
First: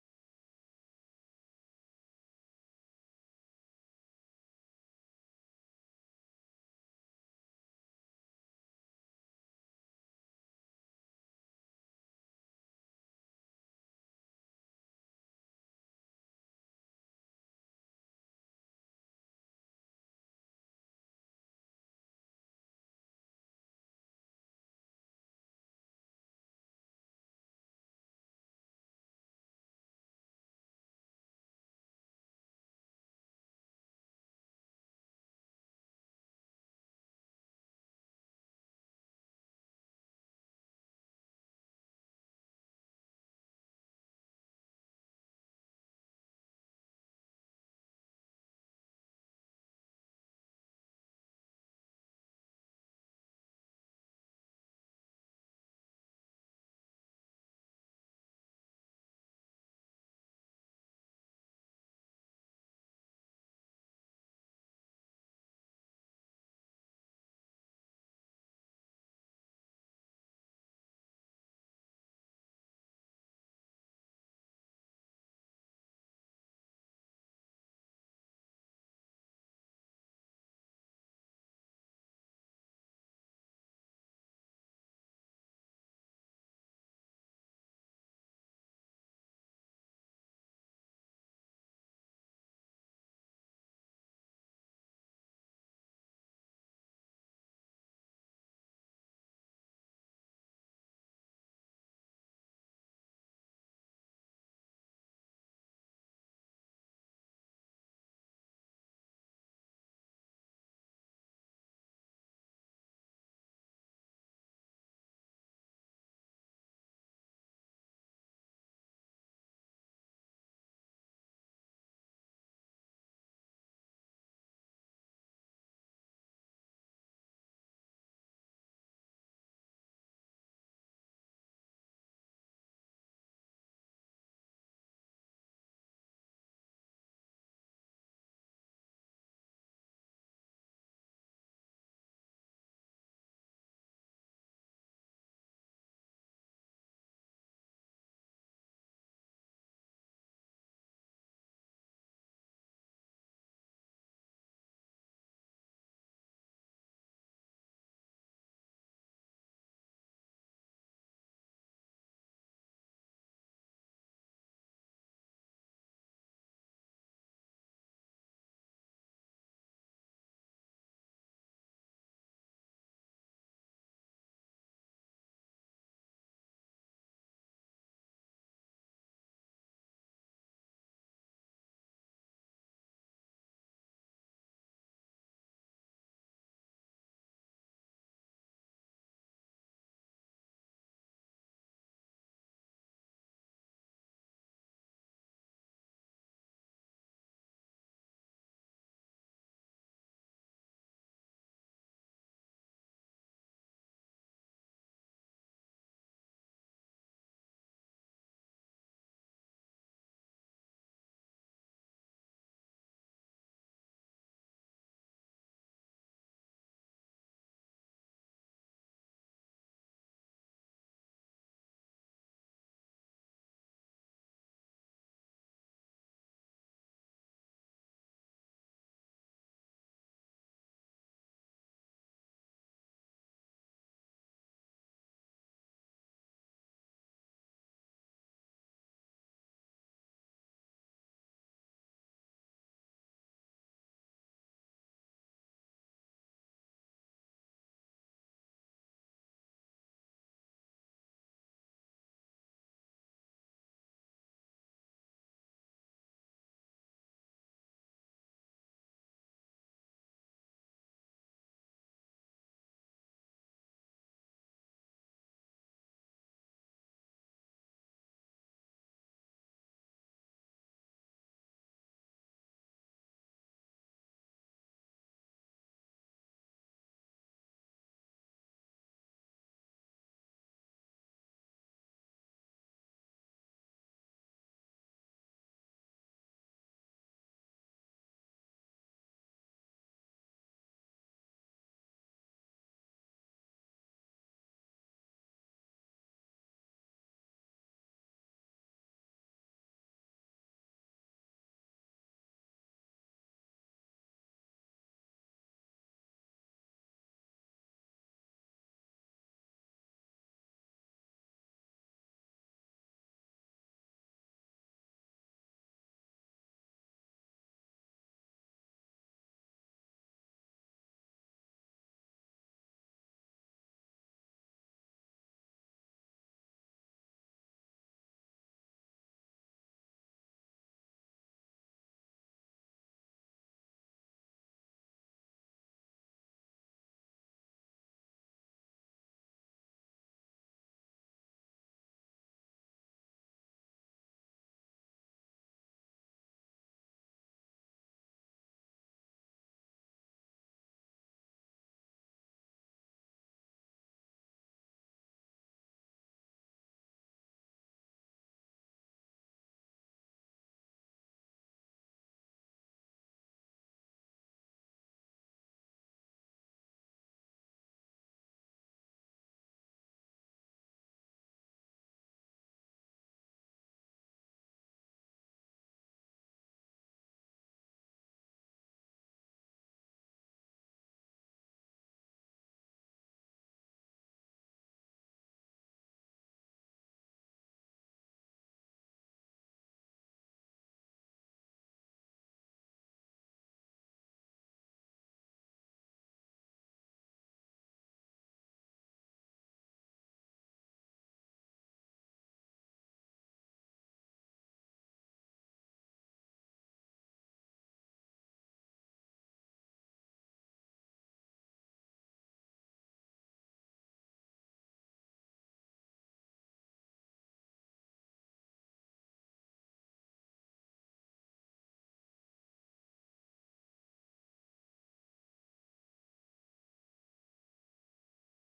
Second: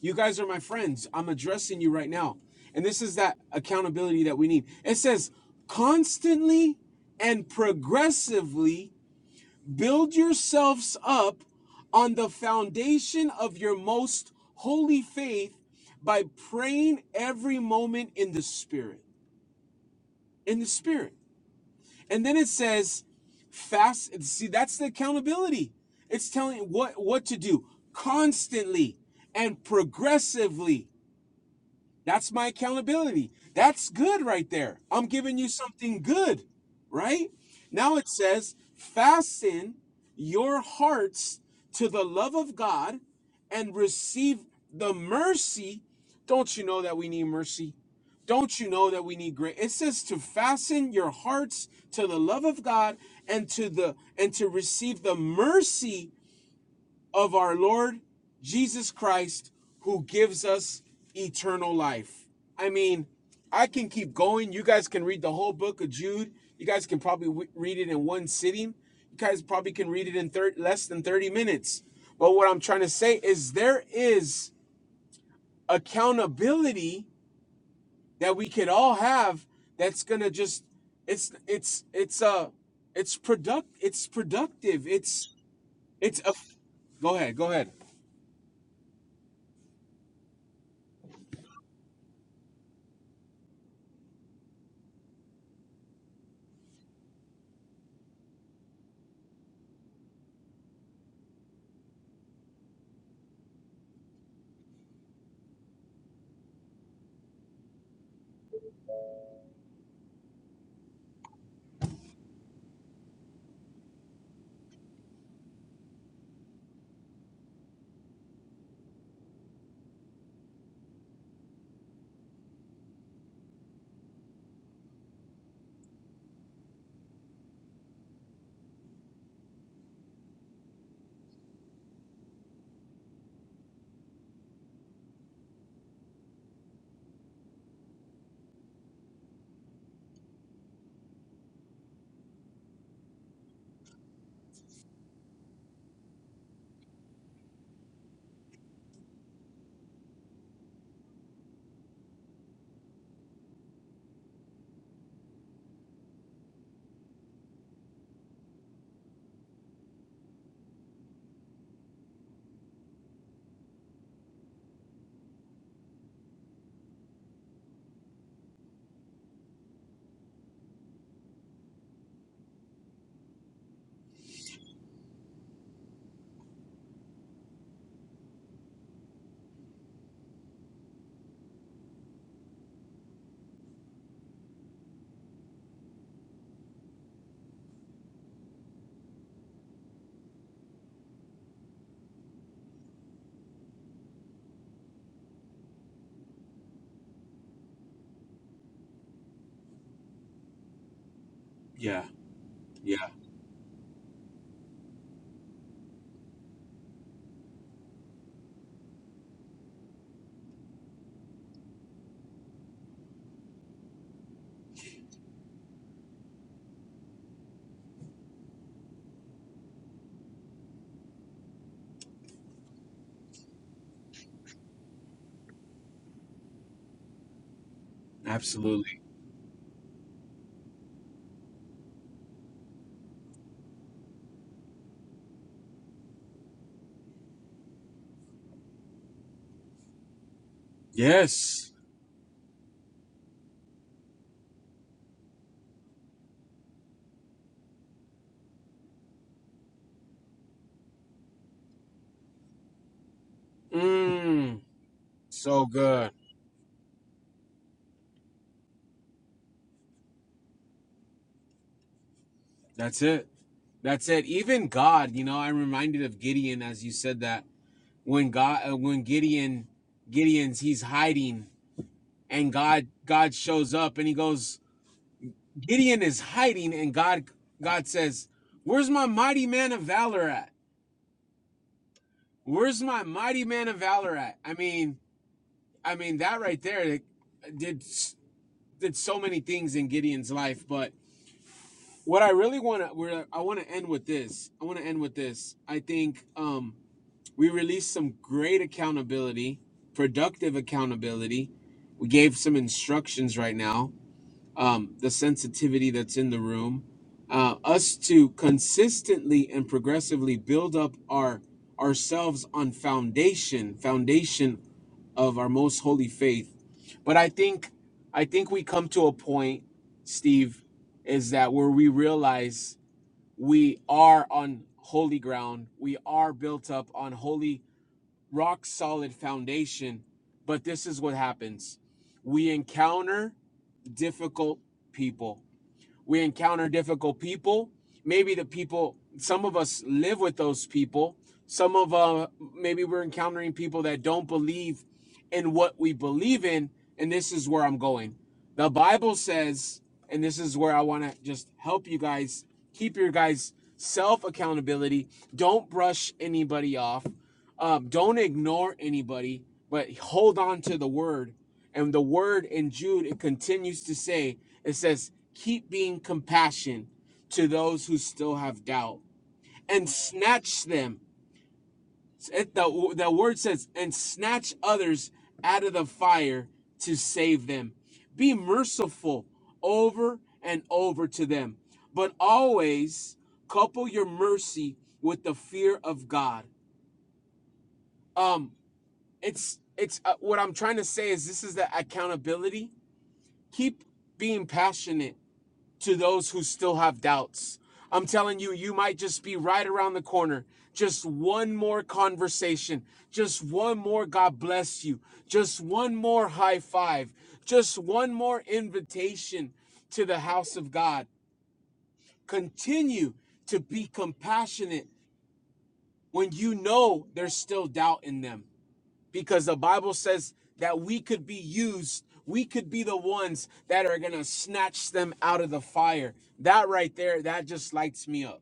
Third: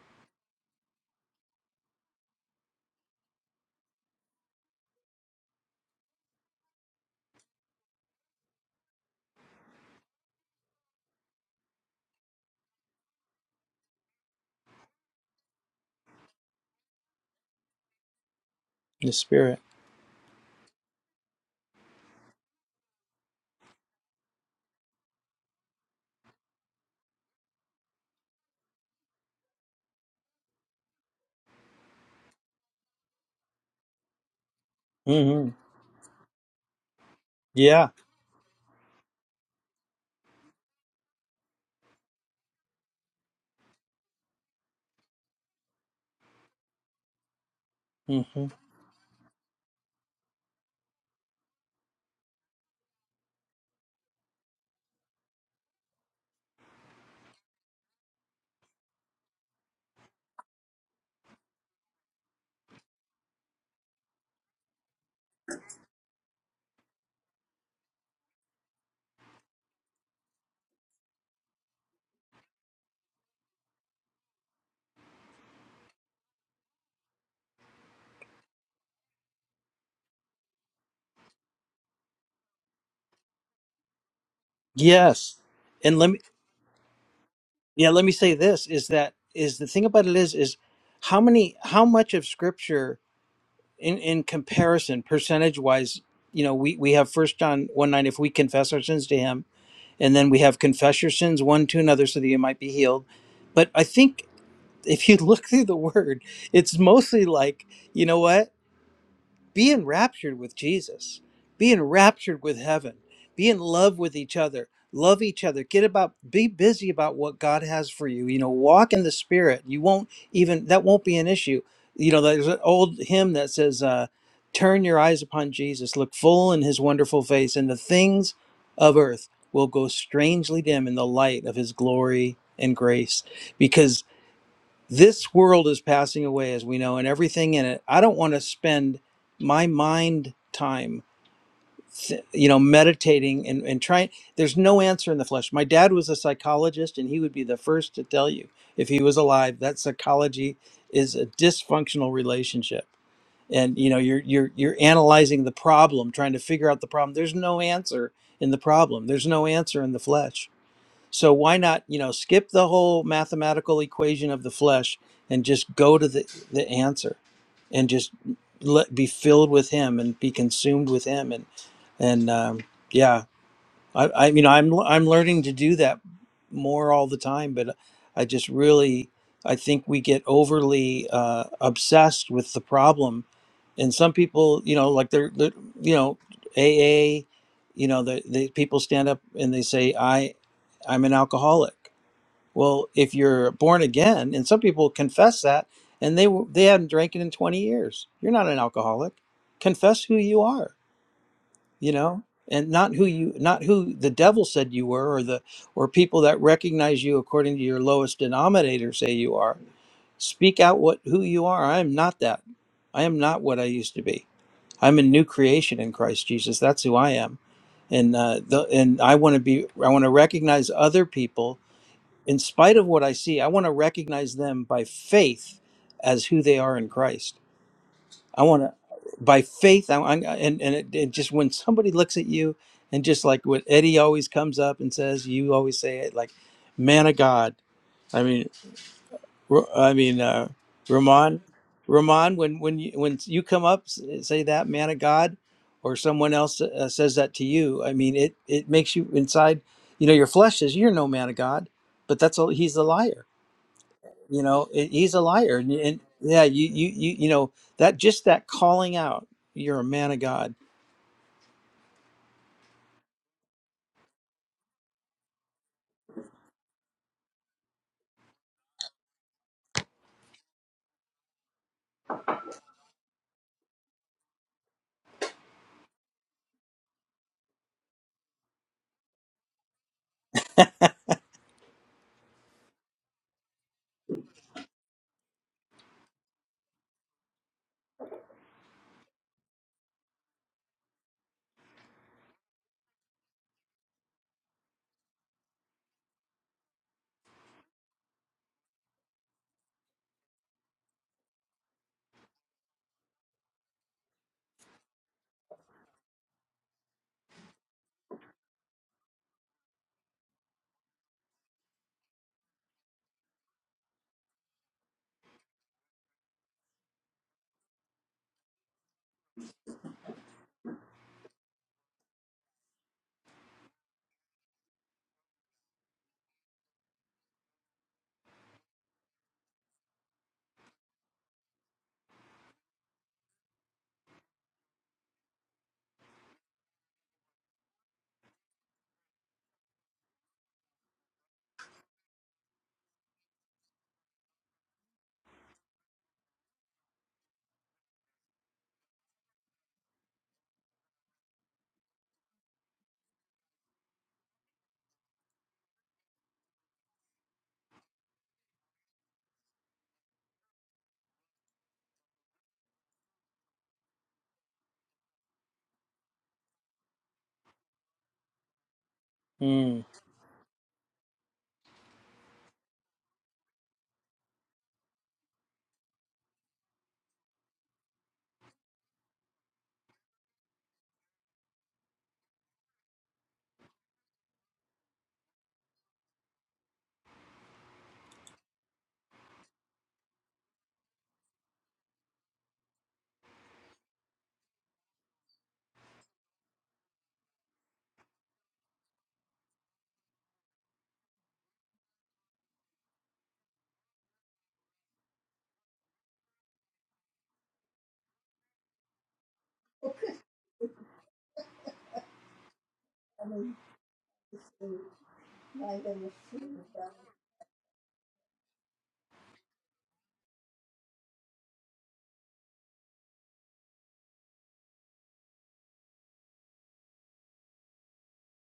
Speaker 1: You guys are my friends. I'm addressing you right now. And this is that accountability that we need. It says, constantly and progressively Build yourselves up on the foundation of your most holy faith by praying every moment in the Spirit.
Speaker 2: the spirit
Speaker 1: In the Spirit. And then it says, fast. See, that's the accountability. It's telling you what, what to do constantly and progressively. That's my accountability. That's good right there. I'm giving you
Speaker 2: hmm
Speaker 1: something good, right?
Speaker 2: yeah
Speaker 1: Now it says, fasten your hearts to the love of God and receive the mercy. Don't you know that we need mercy?
Speaker 2: hmm
Speaker 1: Don't you know that we need grace? It says to fasten your hearts to the love of God and to the and to receive the mercy of our Lord Jesus Christ, who gives us eternal life. I mean, I can keep going. You guys can read the whole book of Jude. You guys can probably read it in one sitting. You guys probably can read it in less than 30 minutes. But what I'm trying to say is there is accountability that we could all have that's going to just it's it's it's uh it's product it's productive. It's
Speaker 2: yes and let me
Speaker 1: it's a go ahead, go ahead.
Speaker 2: yeah let me say this is that is the thing about it is is how many how much of scripture in in comparison percentage wise you know we we have first john 1 9 if we confess our sins to him and then we have confess your sins one to another so that you might be healed but i think if you look through the word it's mostly like you know what be enraptured with Jesus, be enraptured with heaven, be in love with each other, love each other, get about, be busy about what God has for you. You know, walk in the Spirit. You won't even, that won't be an issue. You know, there's an old hymn that says, uh, Turn your eyes upon Jesus, look full in his wonderful face, and the things of earth will go strangely dim in the light of his glory and grace. Because this world is passing away, as we know, and everything in it. I don't want to spend my mind time, th- you know, meditating and, and trying. There's no answer in the flesh. My dad was a psychologist, and he would be the first to tell you, if he was alive, that psychology is a dysfunctional relationship. And you know, you're you're you're analyzing the problem, trying to figure out the problem. There's no answer in the problem. There's no answer in the flesh so why not, you know, skip the whole mathematical equation of the flesh and just go to the, the answer and just let be filled with him and be consumed with him and and um, yeah I, I you know I'm I'm learning to do that more all the time, but I just really I think we get overly uh, obsessed with the problem, and some people you know like they're, they're you know AA, you know the, the people stand up and they say I I'm an alcoholic. Well, if you're born again, and some people confess that, and they w- they have not drank it in 20 years, you're not an alcoholic. Confess who you are you
Speaker 1: Yeah.
Speaker 2: know and not
Speaker 1: Yeah.
Speaker 2: who you not who the devil said you were or the or people that recognize you according to your lowest denominator say you are speak out what who you are i am not that i am not what i used to be i'm a new creation in christ jesus that's who i am and uh, the, and i want to be i want to recognize other people in spite of what i see i want to recognize them by faith as who they are in christ I want to,
Speaker 1: Absolutely.
Speaker 2: by faith, I, I and and it, it just when somebody looks at you and just like what Eddie always comes up and says, you always say it like, man of God. I mean, Ro- I mean, uh, Ramon,
Speaker 1: Yes.
Speaker 2: Ramon, when when you when you come up s- say that man of God, or someone else uh, says that to you, I mean, it it makes you inside. You know, your flesh says you're no man of God, but that's all. He's a liar you
Speaker 1: Mm,
Speaker 2: know it, he's a liar
Speaker 1: so
Speaker 2: and, and
Speaker 1: good.
Speaker 2: yeah you, you you you know that just that calling out you're a man of god
Speaker 1: That's it. That's it. Even God, you know, I'm reminded of Gideon as you said that when God, uh, when Gideon, Gideon's he's hiding, and God, God shows up, and he goes, Gideon is hiding, and God, God says, "Where's my mighty man of valor at? Where's my mighty man of valor at?" I mean, I mean that right there it did did so many things in Gideon's life, but what I really want to I want to end with this. I want to end with this. I think um we released some great accountability, productive accountability. We gave some instructions right now. Um the sensitivity that's in the room. Uh us to consistently and progressively build up our ourselves on foundation, foundation of our most holy faith. But I think I think we come to a point, Steve, is that where we realize we are on holy ground. We are built up on holy, rock solid foundation. But this is what happens we encounter difficult people we encounter difficult people maybe the people some of us live with those people some of uh maybe we're encountering people that don't believe in what we believe in and this is where i'm going the bible says and this is where i want to just help you guys keep your guys self accountability don't brush anybody off um, don't ignore anybody but hold on to the word and the word in jude it continues to say it says, keep being compassion to those who still have doubt
Speaker 2: mm.
Speaker 1: and snatch them. It, the, the word says, and snatch others out of the fire to save them. Be merciful over and over to them, but always couple your mercy with the fear of God. Um, it's it's uh, what I'm trying to say is this is the accountability. Keep being passionate to those who still have doubts. I'm telling you, you might just be right around the corner. Just one more conversation, just one more God bless you, just one more high five, just one more invitation to the house of God. Continue to be compassionate when you know there's still doubt in them because the Bible says that we could be used. We could be the ones that are going to snatch them out of the fire. That right there, that just lights me up.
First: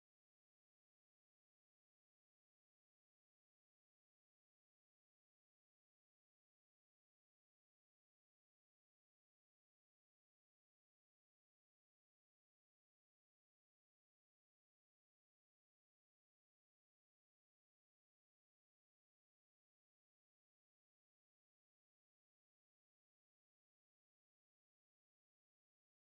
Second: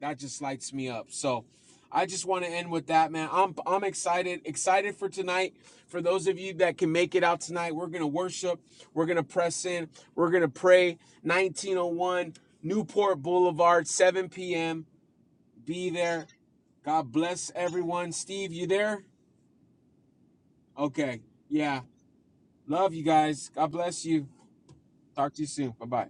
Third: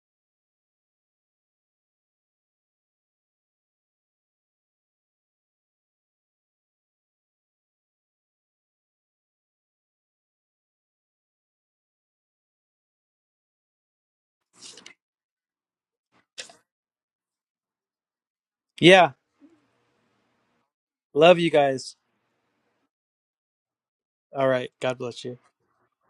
Speaker 1: That just lights me up. So I just want to end with that, man. I'm I'm excited, excited for tonight. For those of you that can make it out tonight, we're going to worship. We're going to press in. We're going to pray. 1901 Newport Boulevard, 7 p.m. Be there. God bless everyone. Steve, you there?
Speaker 2: yeah
Speaker 1: Okay.
Speaker 2: love you
Speaker 1: Yeah.
Speaker 2: guys
Speaker 1: Love you guys. God bless you.
Speaker 2: all right god bless you
Speaker 1: Talk to you soon. Bye bye.